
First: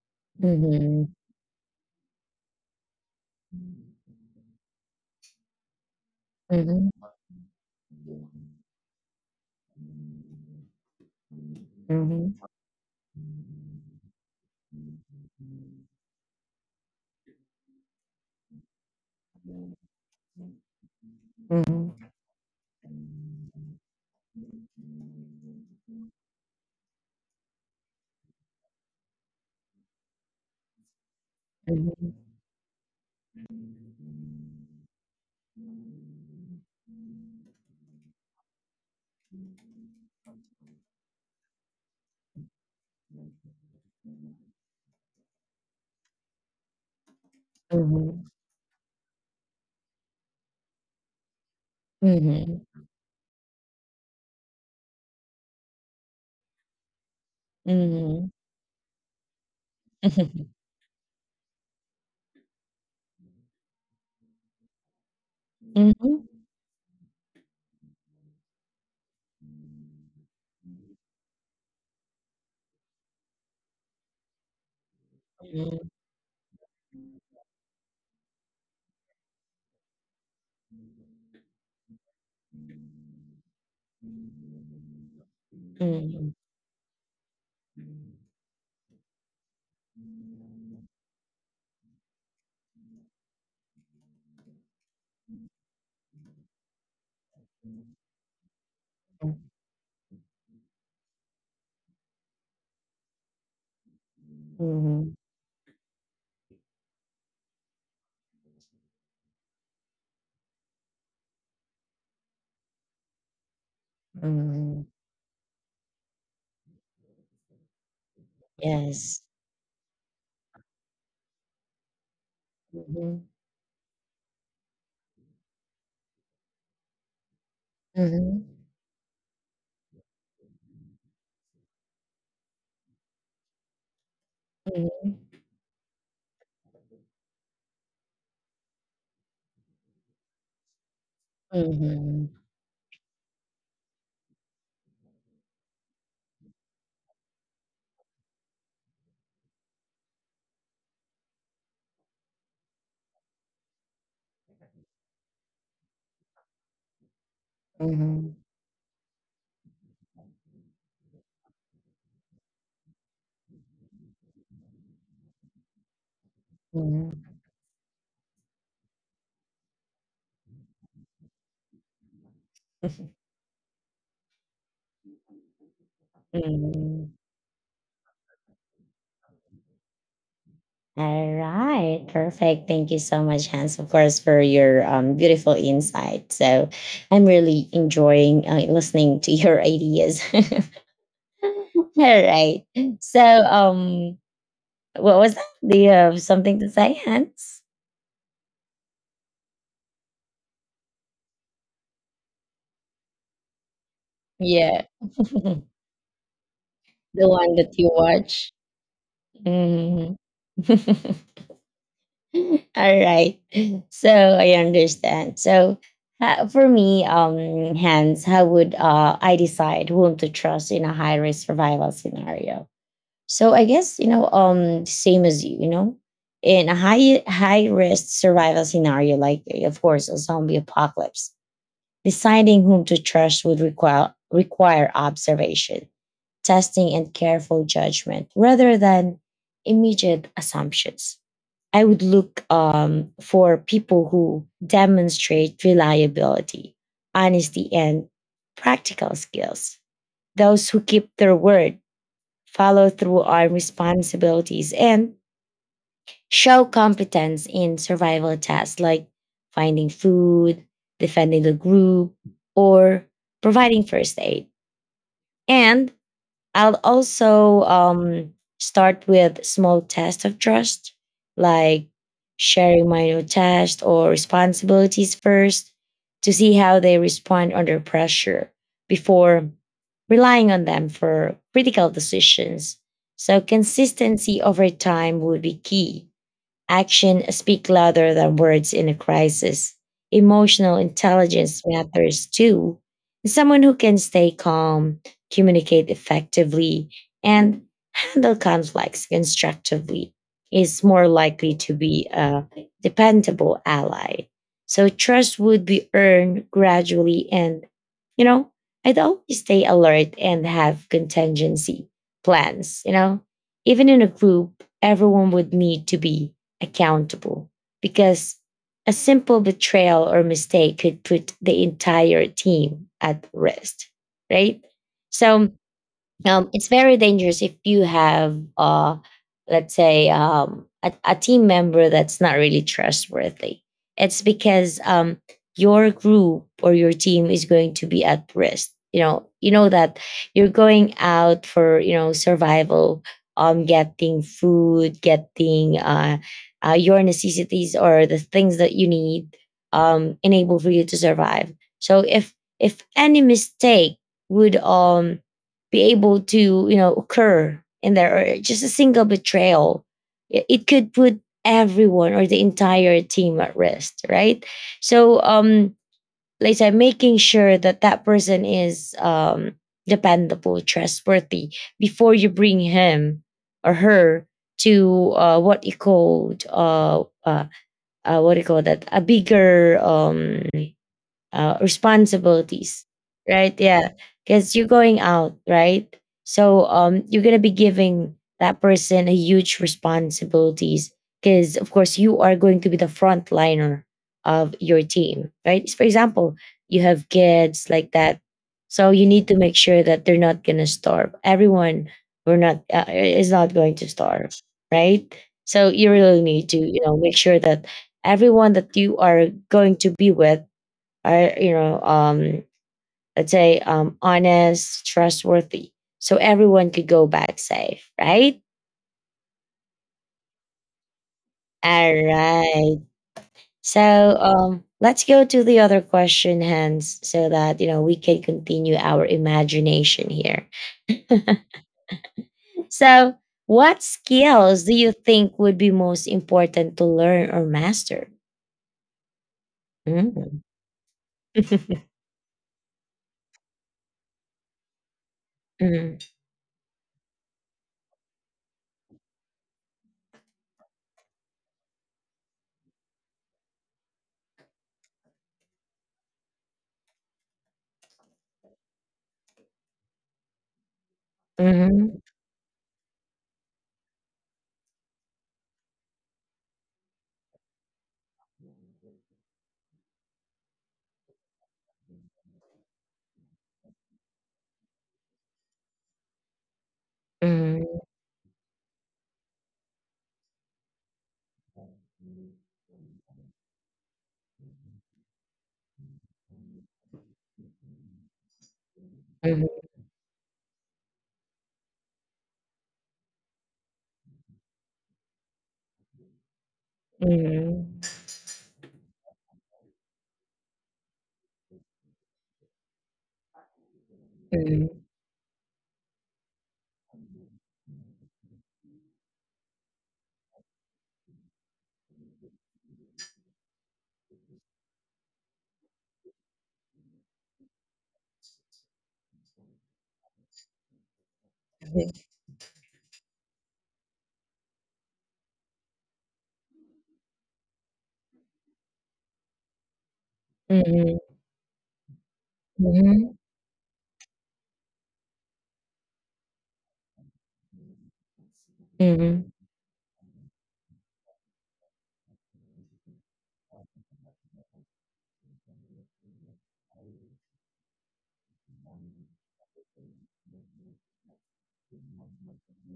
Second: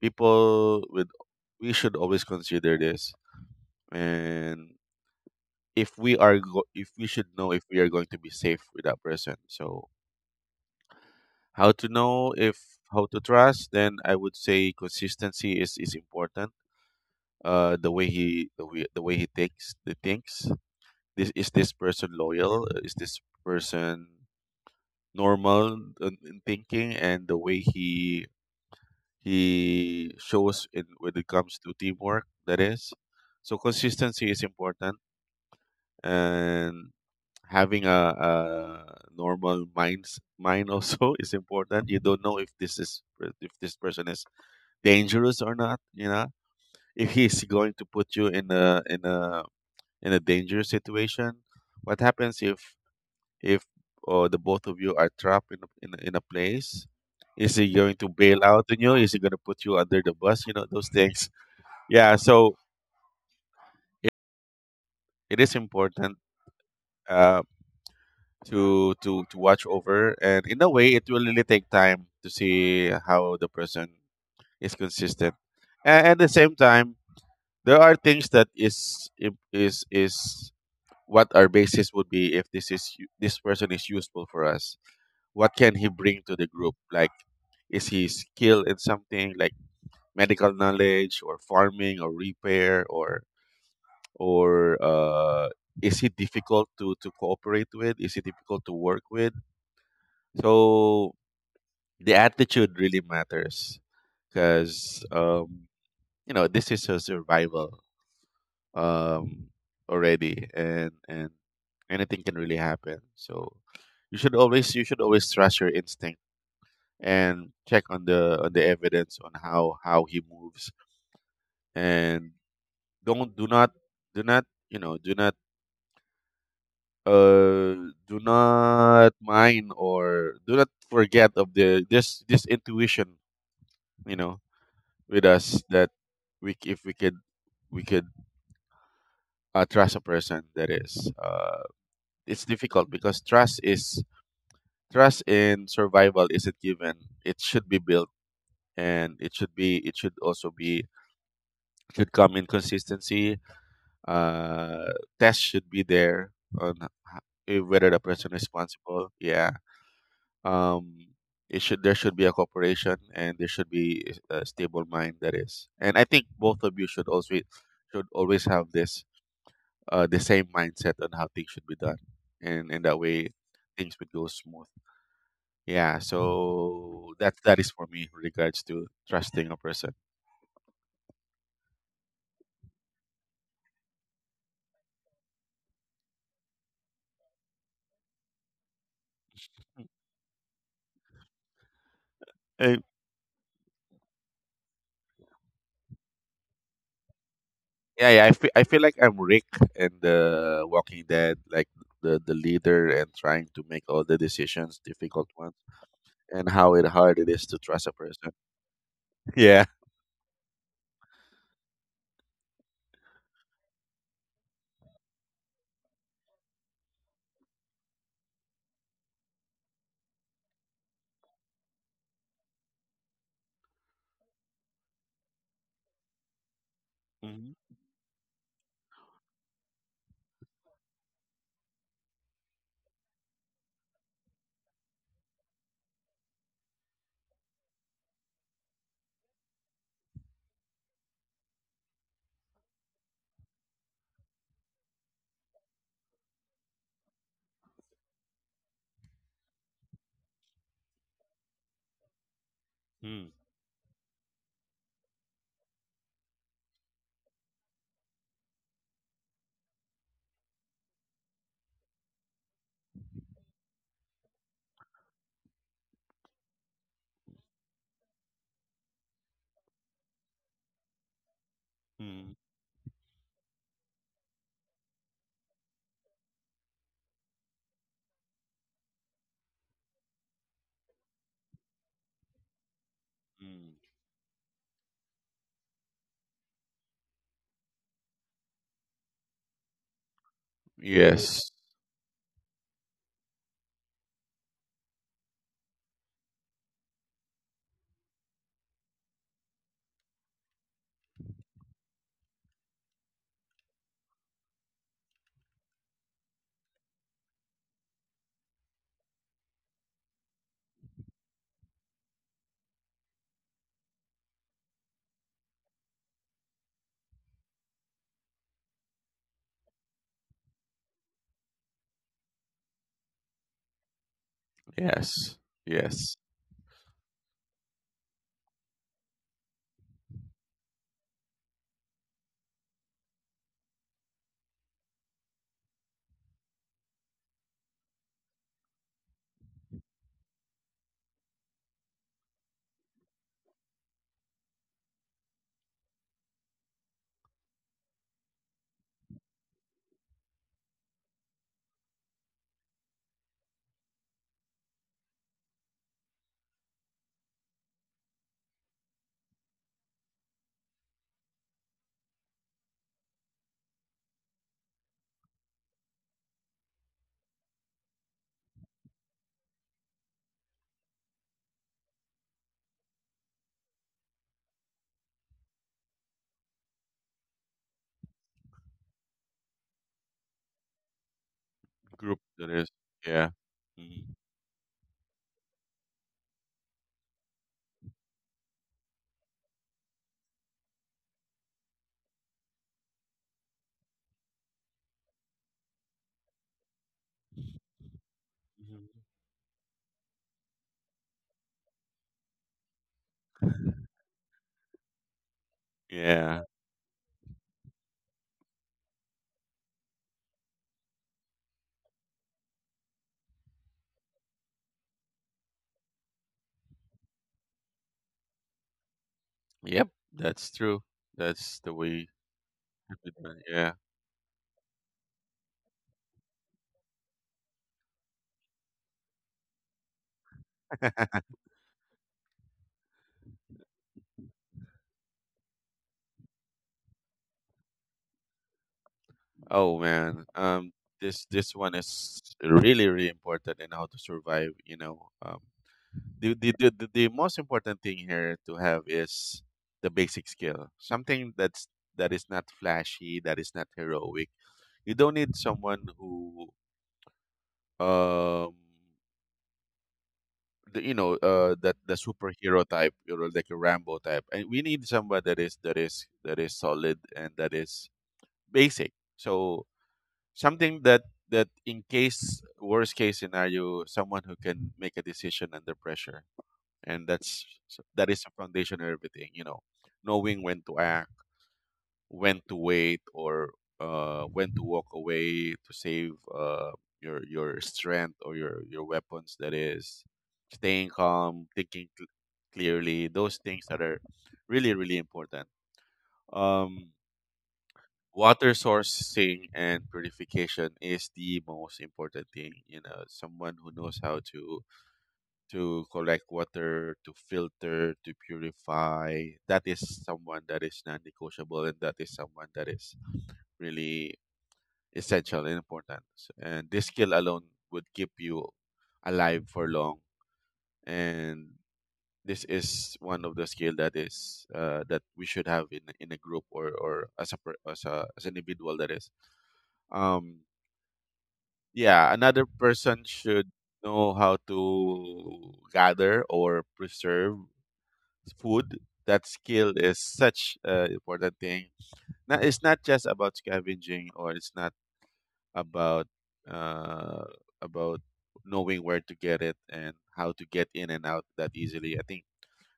Speaker 2: People
Speaker 1: mhm,
Speaker 2: with, we should always consider this. And if
Speaker 1: mhm,
Speaker 2: we should know if we are going to be safe with that person. So how to know
Speaker 1: mhm,
Speaker 2: if, how to trust, then I would say consistency is important. The way he, the way he takes the thinks. This is this person
Speaker 1: mhm,
Speaker 2: loyal? Is this person normal in thinking, and the way he shows in when it comes to
Speaker 1: mhm,
Speaker 2: teamwork? That is, so consistency is important. And having a normal mind also is important. You don't know if this is, if this person is dangerous or not. You know, if he's going to put you
Speaker 1: mhm,
Speaker 2: in a, in a dangerous situation? What happens if
Speaker 1: mhm,
Speaker 2: if the both of you are trapped in a, in a place? Is he going to
Speaker 1: mhm,
Speaker 2: bail out on you? Is he going to put you under the bus? You know, those things. Yeah. So it, it is important,
Speaker 1: mhm,
Speaker 2: uh, to to watch over. And in a way, it will really take time to see how the person is consistent. And at the same time, there are things that is im- is what our basis would be. If this is this person is useful for us, what can he bring to
Speaker 1: mhm,
Speaker 2: the group? Like, is he skilled in something, like medical knowledge or farming or repair? Or is he difficult to cooperate with? Is he difficult to work with?
Speaker 1: mhm,
Speaker 2: So the attitude really matters. Because
Speaker 1: mhm,
Speaker 2: you know, this is a survival, um, already. And anything can really happen. So you should always, you
Speaker 1: mhm.
Speaker 2: should always trust your instinct and check on the, on the evidence
Speaker 1: Yes.
Speaker 2: on how he moves. And
Speaker 1: Mhm,
Speaker 2: don't, do not, do not, you know, uh do
Speaker 1: mhm,
Speaker 2: not mind or do not forget of the, this intuition, you know, with
Speaker 1: mhm,
Speaker 2: us. That we if we could, we could trust a person that is uh,
Speaker 1: mhm,
Speaker 2: it's difficult, because trust is, trust in survival isn't given, it should be built. And it should be, it should also be, it should come in consistency. uh, Test should be there on whether the person
Speaker 1: mhm,
Speaker 2: responsible. Yeah. Um, it should, there should be a cooperation, and there should be a stable mind, that is. And I think both of you should
Speaker 1: mhm,
Speaker 2: also, should always have this the same mindset on how things should be done. And in that way, things would go smooth. Yeah,
Speaker 1: mhm.
Speaker 2: so that, that is for me with regards to trusting a person.
Speaker 1: All right, perfect. Thank you so much, Hans, of course, for your beautiful insight. So I'm really enjoying listening to your ideas. All right.
Speaker 2: Uh,
Speaker 1: So, what was that? Do you have something to say, Hans?
Speaker 2: yeah, yeah, I feel, I feel like I'm Rick in the Walking Dead, like the leader and trying to make all the decisions,
Speaker 1: Yeah,
Speaker 2: difficult ones,
Speaker 1: the
Speaker 2: and how it hard it is to
Speaker 1: one that
Speaker 2: trust a
Speaker 1: you
Speaker 2: person.
Speaker 1: watch.
Speaker 2: Yeah.
Speaker 1: Mhm. All right. So I understand. So for me, Hans, how would I decide whom to trust in a high risk survival scenario? So I guess, you know, same as you, you know, in a high
Speaker 2: Mm-hmm.
Speaker 1: high risk survival scenario, like of course a zombie apocalypse, deciding whom to trust would require observation, testing, and careful judgment rather than immediate assumptions. I would look for people who demonstrate reliability, honesty, and practical skills. Those who keep their word, follow through
Speaker 2: Mm,
Speaker 1: on responsibilities, and show competence in survival tasks like finding food, defending the group, or providing first aid. And I'll also start with small tests of trust, like
Speaker 2: mm,
Speaker 1: sharing minor tasks or responsibilities first to see how they respond under pressure before relying on them for critical decisions. So,
Speaker 2: mm.
Speaker 1: consistency over time would be key. Action speak louder than words in a crisis. Emotional
Speaker 2: Yes.
Speaker 1: intelligence matters too. Someone who can stay calm, communicate effectively, and handle conflicts constructively is more likely to be a dependable ally. So trust would be earned gradually and, you know, I'd always stay alert and have contingency plans, you know? Even in a group, everyone would need to be accountable, because a simple betrayal or mistake could put the entire team at risk, right?
Speaker 2: Yes.
Speaker 1: So,
Speaker 2: Yes.
Speaker 1: it's very dangerous if you have, let's say, a team member that's not really trustworthy. It's because, your group or your team is going to be at risk. You know, you know that you're going out for, you know, survival, getting food, getting, your necessities or the things that you need, enable for you to survive. So if any mistake would be able to, you know, occur in there, or just a single betrayal, it could put everyone or the entire team at risk, right? So, like I said, making sure that that person is, dependable, trustworthy before you bring him or her to, what you called, what you call that, a bigger,
Speaker 2: Group, that is.
Speaker 1: responsibilities,
Speaker 2: Yeah.
Speaker 1: right? Yeah,
Speaker 2: Hmm.
Speaker 1: because you're going out, right? So, you're gonna be giving that person a huge responsibilities, because, of course, you are going to be the frontliner of your team, right? For example, you have kids like that,
Speaker 2: Hmm.
Speaker 1: so you need to make sure that they're not gonna starve. Everyone, we're not, is not going to starve, right? So you really
Speaker 2: Yeah.
Speaker 1: need to, you know, make sure that everyone that you are going to be with are, you know, let's say, um, honest, trustworthy, so everyone could go back safe, right?
Speaker 2: Yep. That's true. That's the
Speaker 1: All
Speaker 2: way
Speaker 1: right,
Speaker 2: to do that. Yeah.
Speaker 1: so, let's go to the other question, Hans, so that, you know, we can continue our imagination here. So, what skills do you think would be most important to learn or master?
Speaker 2: Oh man,
Speaker 1: Mm.
Speaker 2: this, this one is really really important in how to survive. You know,
Speaker 1: Mhm,
Speaker 2: the the most important thing here to have is the basic skill, something that's, that is not flashy, that is not heroic. You don't need someone who um. The, you know, that the
Speaker 1: mhm,
Speaker 2: superhero type, you know, like a Rambo type. And we need somebody that is, that is solid, and that is basic. So something that, that in case worst case scenario, someone who can make a decision under pressure. And that's,
Speaker 1: mhm,
Speaker 2: that is the foundation of everything, you know. Knowing when to act, when to wait, or when to walk away to save your strength or your weapons,
Speaker 1: mhm,
Speaker 2: that is staying calm, thinking clearly. Those things that are really really important. um
Speaker 1: mhm,
Speaker 2: Water sourcing and purification is the most important thing. You know, someone who knows how to
Speaker 1: mhm,
Speaker 2: to collect water, to filter, to purify, that is someone that is non-negotiable, and that is someone that is really essential and important. And this skill alone would keep you alive for long. And this is one of the skill that is that we should have in a group, or as a, as an individual, that is. um
Speaker 1: mhm,
Speaker 2: yeah, another person
Speaker 1: mhm,
Speaker 2: should know how to gather or preserve food. That
Speaker 1: mhm.
Speaker 2: skill is such an important thing. Now, it's not just about scavenging, or it's not about uh about knowing where to get it and how to get in and out that easily. I think,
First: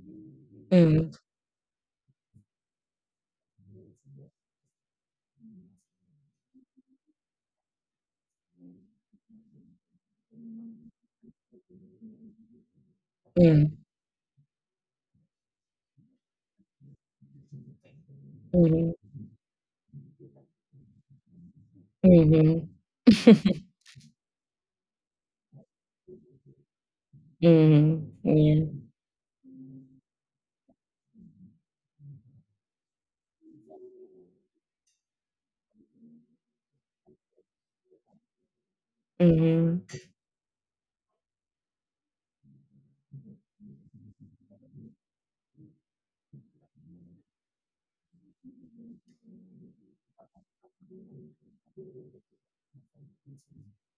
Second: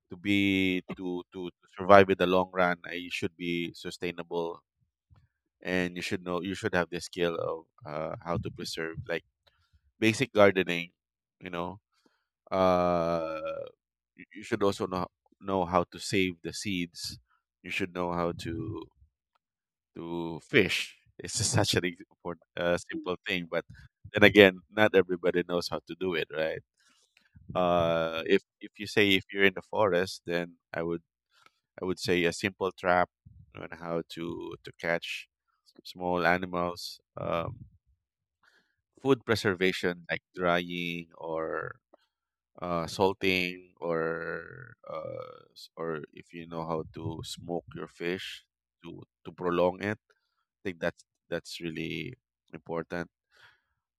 Speaker 2: to be,
Speaker 1: Mm,
Speaker 2: to survive in the long run, you should be sustainable. And you should know, you should have the skill of, how to preserve, like basic gardening, you know. uh
Speaker 1: mm,
Speaker 2: you, you should also know how to save the seeds. You should know how to
Speaker 1: mhm,
Speaker 2: to fish. It's just such an for
Speaker 1: mhm,
Speaker 2: simple thing, but then again, not everybody knows how to do it, right?
Speaker 1: mhm,
Speaker 2: If
Speaker 1: yeah,
Speaker 2: if you say, if you're in the forest, then I would, I would say a simple trap on how to catch small animals. Food
Speaker 1: mhm,
Speaker 2: preservation, like drying or salting, or or if you know how to smoke your fish, to prolong it. I think that's really important.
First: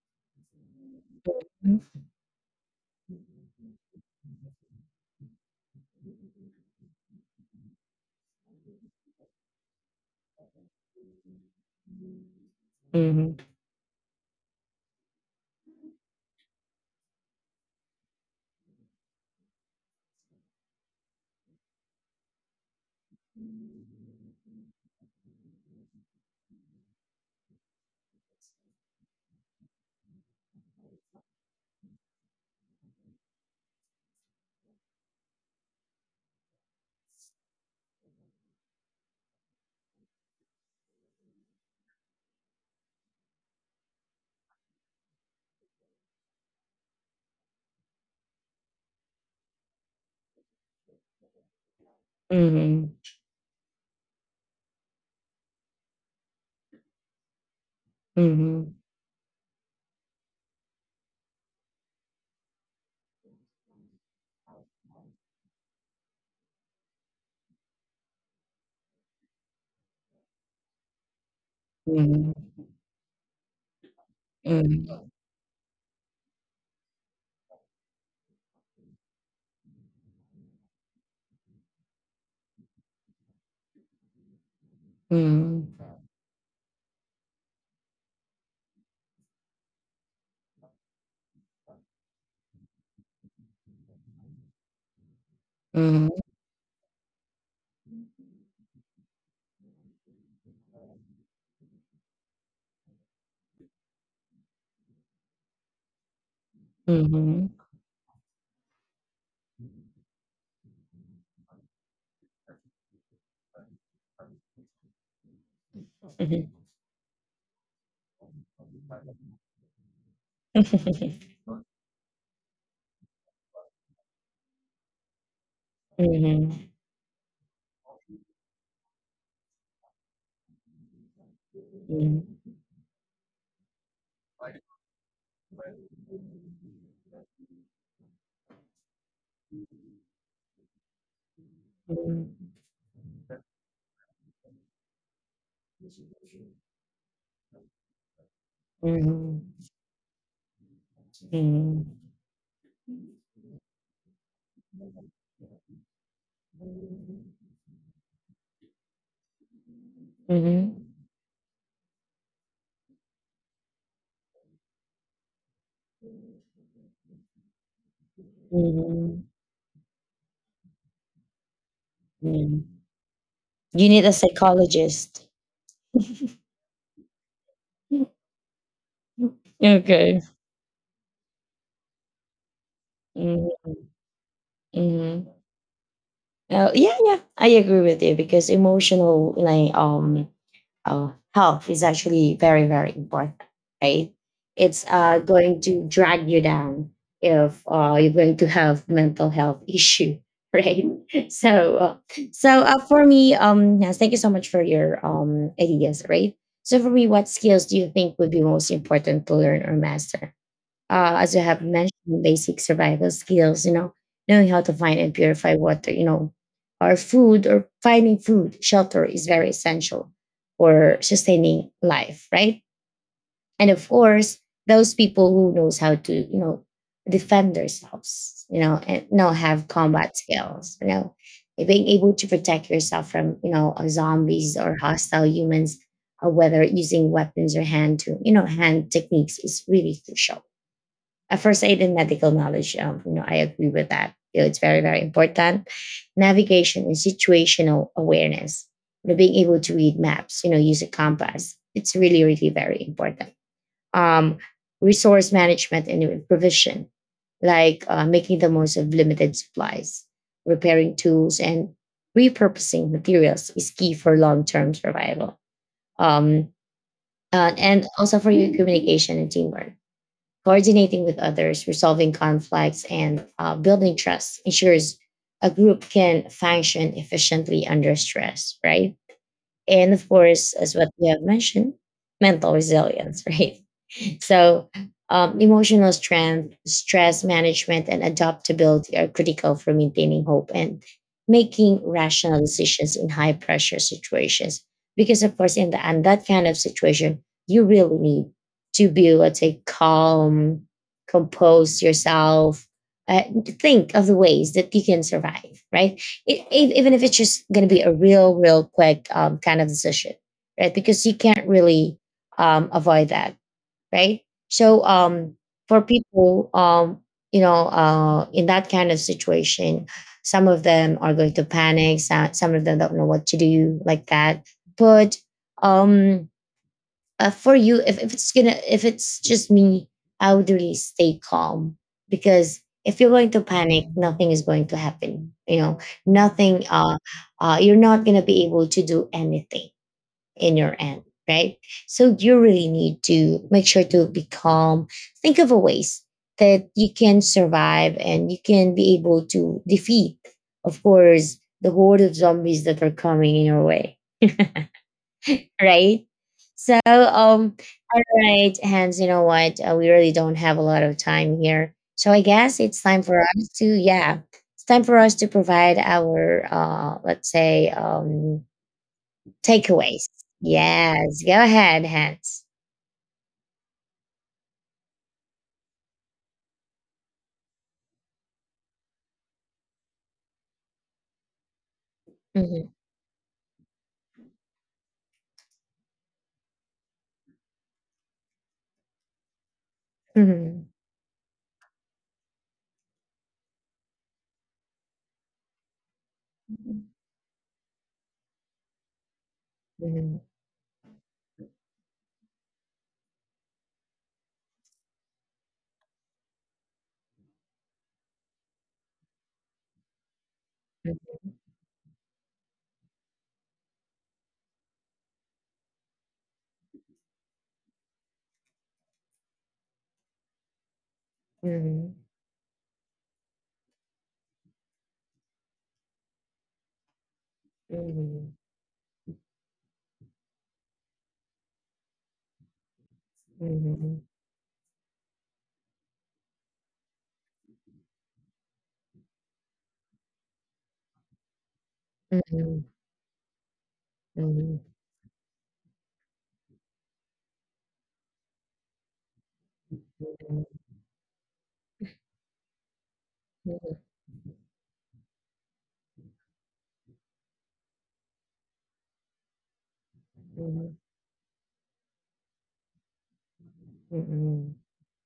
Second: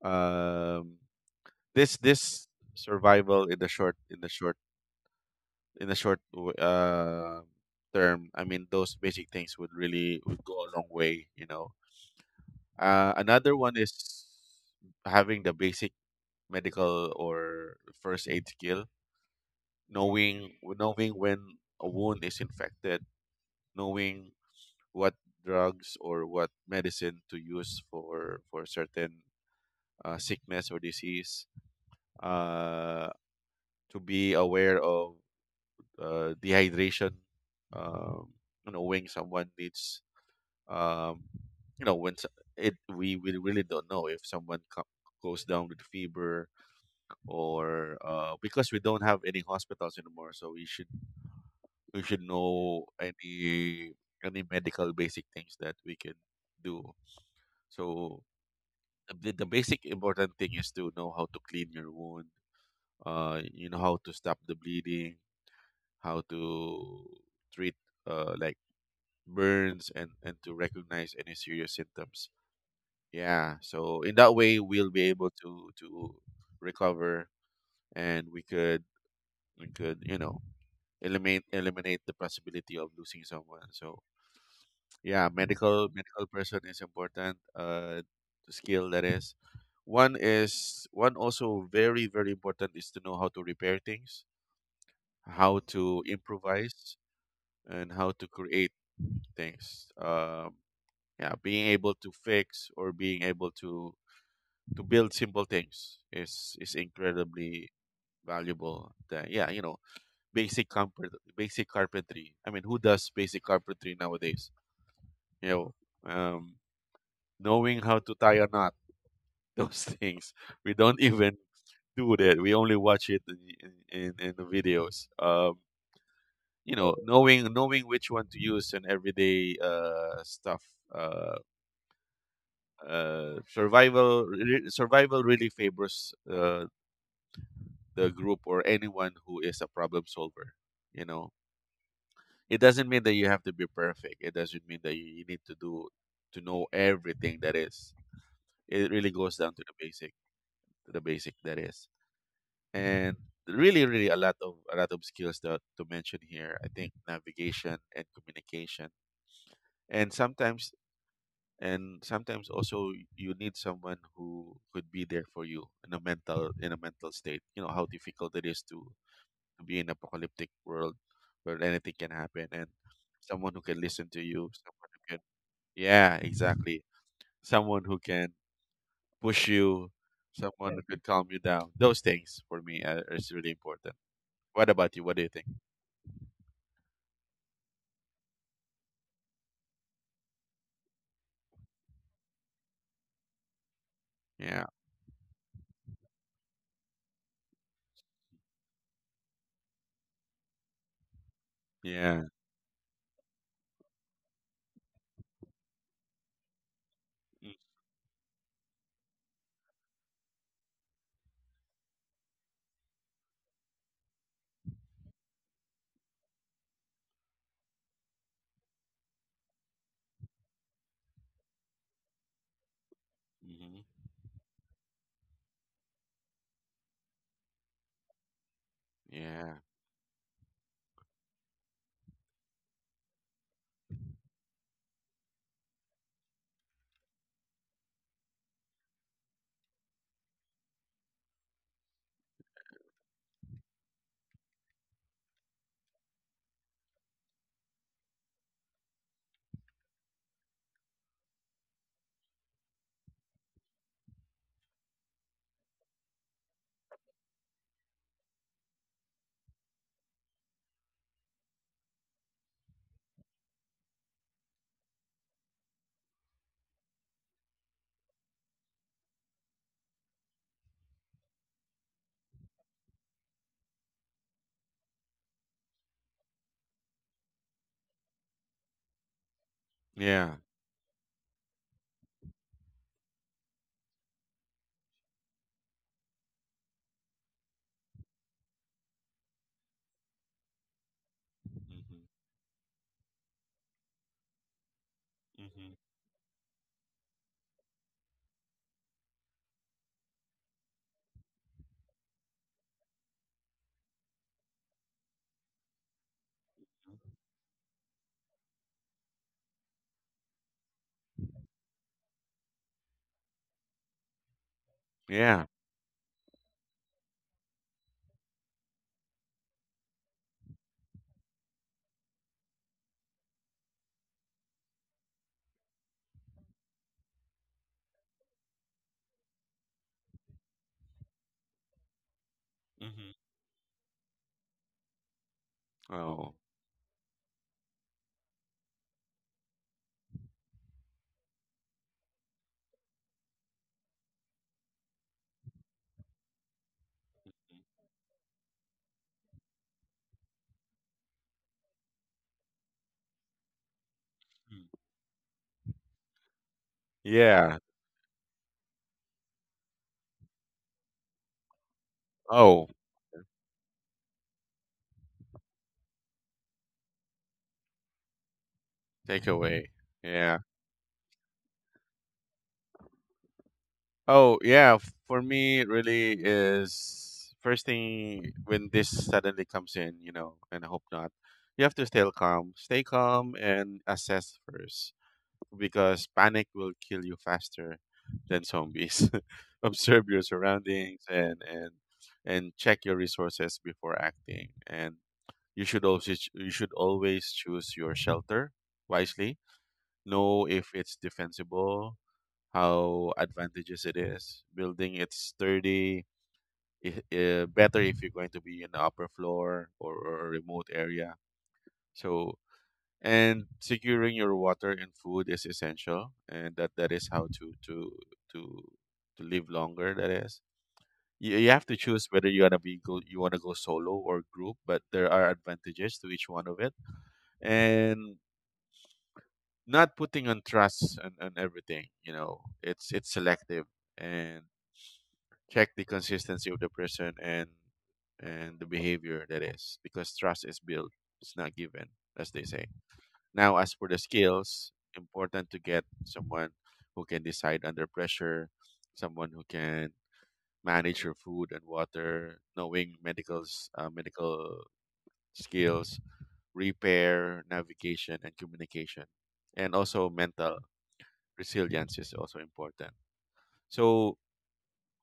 Speaker 2: Um, this, this survival in the short, in the short, in a term, I mean, those basic things would really, would go a long way, you know.
Speaker 1: mm, mhm,
Speaker 2: Another one is having the basic medical or first aid skill. Knowing when a wound is infected, knowing what drugs or what medicine to use for certain sickness or disease, uh, to be aware of dehydration, um, knowing someone needs um, you know, it, we really don't know if someone goes down with fever or because we don't have any hospitals anymore. So we should, we should know any medical basic things that we can do. So
Speaker 1: mhm, mhm,
Speaker 2: the basic important thing is to know how to clean your wound, you know, how to stop the bleeding, how to treat, like burns, and to recognize any serious symptoms. Yeah. So in that way, we'll
Speaker 1: mhm,
Speaker 2: be able to recover. And we could, we could, you know, eliminate the possibility of losing someone. So yeah,
Speaker 1: mhm,
Speaker 2: medical person is important. Skill, that is. One is, one also very very important is to know how to repair things, how to
Speaker 1: mhm,
Speaker 2: improvise, and how to create things. Yeah, being able to fix, or being able to build simple things is
Speaker 1: mhm,
Speaker 2: incredibly valuable. That, yeah, you know, basic carpet, basic carpentry. I mean, who does basic carpentry nowadays? You know,
Speaker 1: mhm,
Speaker 2: um, knowing how to tie a knot, those things. We don't even do that. We only watch it in, in the videos.
Speaker 1: mhm, mhm, mhm,
Speaker 2: You know, knowing which one to use in everyday stuff. Uh, survival really favors the group, or anyone who is a problem solver, you know.
Speaker 1: mhm,
Speaker 2: It doesn't mean that you have to be perfect. It doesn't mean that you need to do, to know everything, that is. It really goes
Speaker 1: mhm,
Speaker 2: down to the basic, to the basic, that is. And really really a lot of, a lot of skills that to mention here, I think navigation and communication. And sometimes,
Speaker 1: mhm,
Speaker 2: and sometimes also, you need someone who could be there for you in a mental, in a mental state. You know how difficult it is to
Speaker 1: mhm,
Speaker 2: to be in apocalyptic world, where anything can happen.
Speaker 1: mhm.
Speaker 2: And someone who can
Speaker 1: You need
Speaker 2: listen
Speaker 1: a
Speaker 2: to you, someone who can,
Speaker 1: psychologist.
Speaker 2: yeah, exactly. Someone who can push you,
Speaker 1: Okay.
Speaker 2: someone who could calm you down. Those things for me are, is really
Speaker 1: Mm-hmm.
Speaker 2: important. What about you? What do you think?
Speaker 1: Oh, yeah, yeah. I agree with you, because emotional, like, uh, health is actually very very important, right?
Speaker 2: Yeah.
Speaker 1: It's going to drag you down if, you're going to have mental health issue, right? So,
Speaker 2: Yeah.
Speaker 1: for me, um, yes, thank you so much for your, um, ideas, right? So for me, what skills do you think would be most important to learn or master? As you have mentioned, basic survival skills, you know, knowing how to find and purify water, you know, or food, or finding food, shelter is very essential for sustaining life, right? And
Speaker 2: Mm-hmm.
Speaker 1: of course, those people who knows how to, you know, defend themselves, you know, and, you know,
Speaker 2: Yeah.
Speaker 1: have combat skills, you know, and being able to protect yourself from, you know, zombies or hostile humans, or whether using weapons or hand to, you know, hand techniques is really crucial. A first aid and medical knowledge. You know, I agree with that. You know, it's very, very important. Navigation and situational awareness. You know, being able to read maps, you know, use a compass. It's really, really very important. Um, resource management and provision, like, making the most of limited supplies, repairing tools, and repurposing materials is key for long-term survival. Um, and also for your communication and teamwork, coordinating with others, resolving conflicts, and, building trust ensures a group can function efficiently under stress, right? And of
Speaker 2: Yeah.
Speaker 1: course, as what you have mentioned, mental resilience, right? So, emotional strength, stress management, and adaptability are critical for maintaining hope and making
Speaker 2: Mm-hmm.
Speaker 1: rational decisions in high pressure situations. Because, of course, in
Speaker 2: Mm-hmm.
Speaker 1: the and that kind of situation, you really need to be, able to calm, compose yourself, uh, think of the ways that you can survive, right? Even if it's just going to be a real quick, kind of decision, right? Because you can't really, avoid that, right? So,
Speaker 2: Yeah.
Speaker 1: for people, you know, in that kind of situation, some of them are going to panic. Some of them don't know what to do, like that. But, um, for you, if it's gonna, if it's just me, I would really stay calm, because if you're
Speaker 2: Mm-hmm.
Speaker 1: going to panic, nothing is going to happen. You know,
Speaker 2: Oh.
Speaker 1: nothing. You're not gonna be able to do anything in your end, right? So you really need to make sure to be calm. Think of a ways that you can survive and you can be able to defeat, of course, the horde of zombies that are coming in your way,
Speaker 2: Mm.
Speaker 1: right? So,
Speaker 2: Yeah.
Speaker 1: all right, Hans, you know what? We really don't have a lot of time here. So I guess
Speaker 2: Oh.
Speaker 1: it's time for us to, yeah, it's time for us to provide our, let's say,
Speaker 2: Takeaway.
Speaker 1: Takeaways.
Speaker 2: Yeah.
Speaker 1: Yes, go ahead, Hans.
Speaker 2: Oh yeah, for me, it really is, first thing when this suddenly comes in, you know, and I hope not. You have to stay calm.
Speaker 1: Mhm,
Speaker 2: Stay calm and assess first, because panic will kill you faster than zombies. Observe your
Speaker 1: mhm,
Speaker 2: surroundings and and check your resources before acting. And you should always choose your shelter wisely.
Speaker 1: mhm, mhm,
Speaker 2: Know if it's defensible, how advantageous it is. Building it's sturdy, better if you're going to be in the upper floor, or a remote area. So, and securing your water and food is essential. And that, that is how to to live longer. That is, you have to
Speaker 1: mhm,
Speaker 2: choose whether you wanna go solo or group, but there are advantages to each one of it. And
Speaker 1: mhm,
Speaker 2: not putting on trust and everything, you know. It's selective.
Speaker 1: mhm,
Speaker 2: And check the consistency of the person, and the behavior, that is. Because trust is built, it's not given, as they
Speaker 1: mhm,
Speaker 2: say. Now, as for the
Speaker 1: mhm, mhm,
Speaker 2: skills, important to get someone who can decide under pressure, someone who can manage your food and water, knowing medical, medical skills, repair, navigation, and communication, and also mental
Speaker 1: mhm,
Speaker 2: resilience is also important. So
Speaker 1: mhm,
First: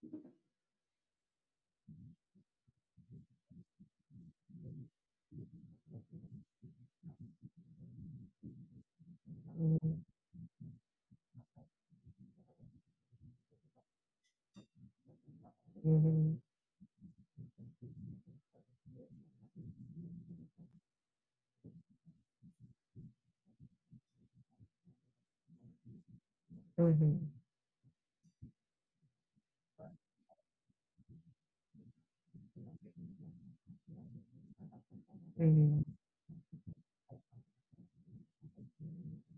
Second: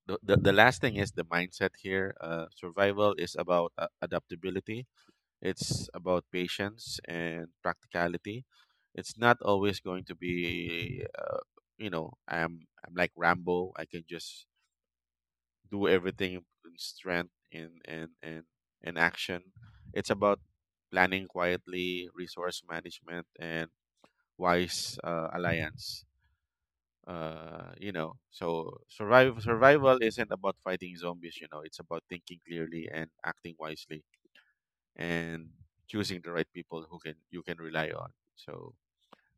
Speaker 2: the, last thing is the mindset here. Survival is about adaptability. It's about patience and practicality. It's not always going
Speaker 1: mhm,
Speaker 2: to be, you know, I'm like Rambo, I can just do
Speaker 1: mhm,
Speaker 2: everything
Speaker 1: mhm,
Speaker 2: in strength, in in action. It's about planning quietly, resource management, and wise alliance.
Speaker 1: mhm,
Speaker 2: Uh, you know, so survival isn't about fighting zombies, you know. It's about thinking clearly and acting wisely, and
Speaker 1: mhm.
Speaker 2: choosing the right people who can, you can rely on. So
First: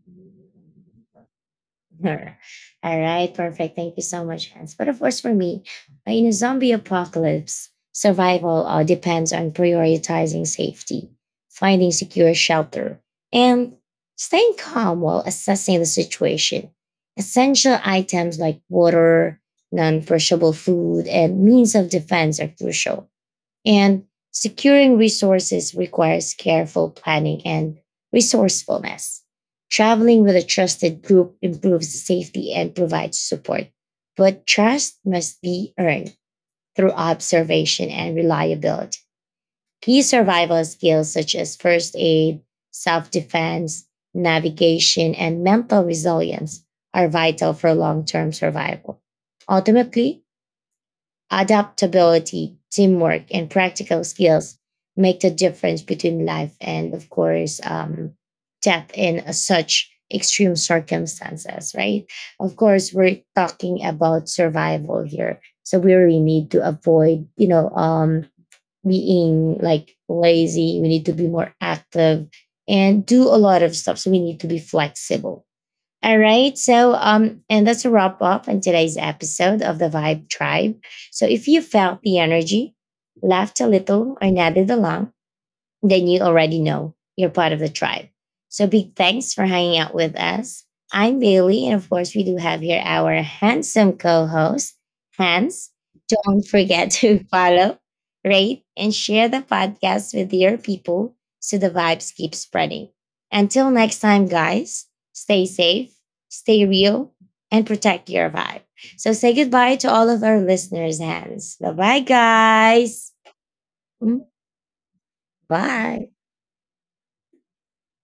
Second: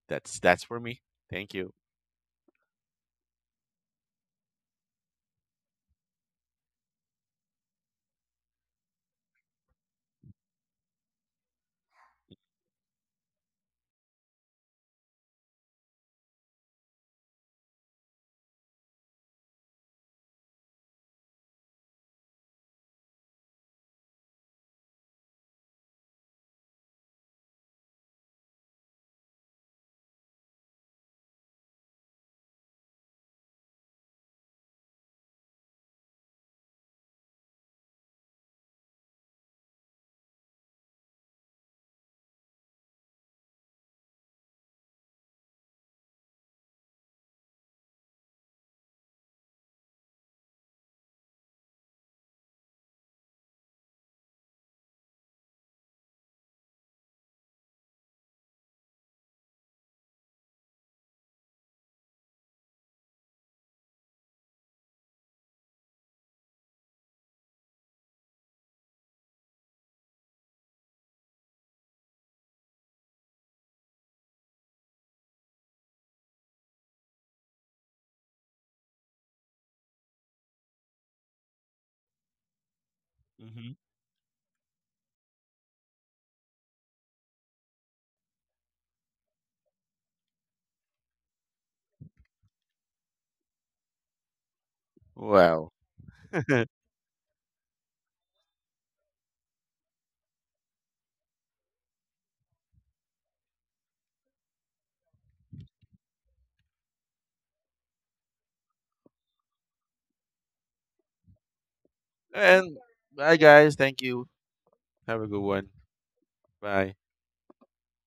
Speaker 2: that's for me. Thank you.
Speaker 1: Sure. All right, perfect. Thank you so much, Hans. But of course, for me, in a zombie apocalypse, survival depends on prioritizing safety, finding secure shelter, and staying calm while assessing the situation. Essential items like water, non perishable food, and means of defense are crucial. And securing resources requires careful planning and resourcefulness. Traveling with a trusted group improves safety and provides support, but trust must be earned through observation and reliability. Key survival skills such as first aid, self defense, navigation, and mental resilience are vital for long term survival. Ultimately, adaptability, teamwork, and practical skills make the difference between life and, of course, death in such extreme circumstances, right? Of course, we're talking about survival here. So we really need to avoid, you know, being like lazy. We need to be more active and do a lot of stuff. So we need to be flexible. All right. So, and that's a wrap up on today's episode of the Vibe Tribe. So, if you felt the energy, laughed a
Speaker 2: Hmm.
Speaker 1: little, or nodded along, then you already know you're part of the tribe. So big thanks for hanging out with us. I'm Bailey, and of course, we do have here our handsome co host, Hans.
Speaker 2: Wow.
Speaker 1: Don't forget to follow, rate, and share the podcast with your people so the vibes keep spreading. Until next time, guys, stay safe, stay real, and protect your vibe. So say goodbye to all of our listeners, Hans. Bye bye,
Speaker 2: And
Speaker 1: guys.
Speaker 2: bye guys, thank
Speaker 1: Mm,
Speaker 2: you, have a good one,
Speaker 1: bye.
Speaker 2: bye.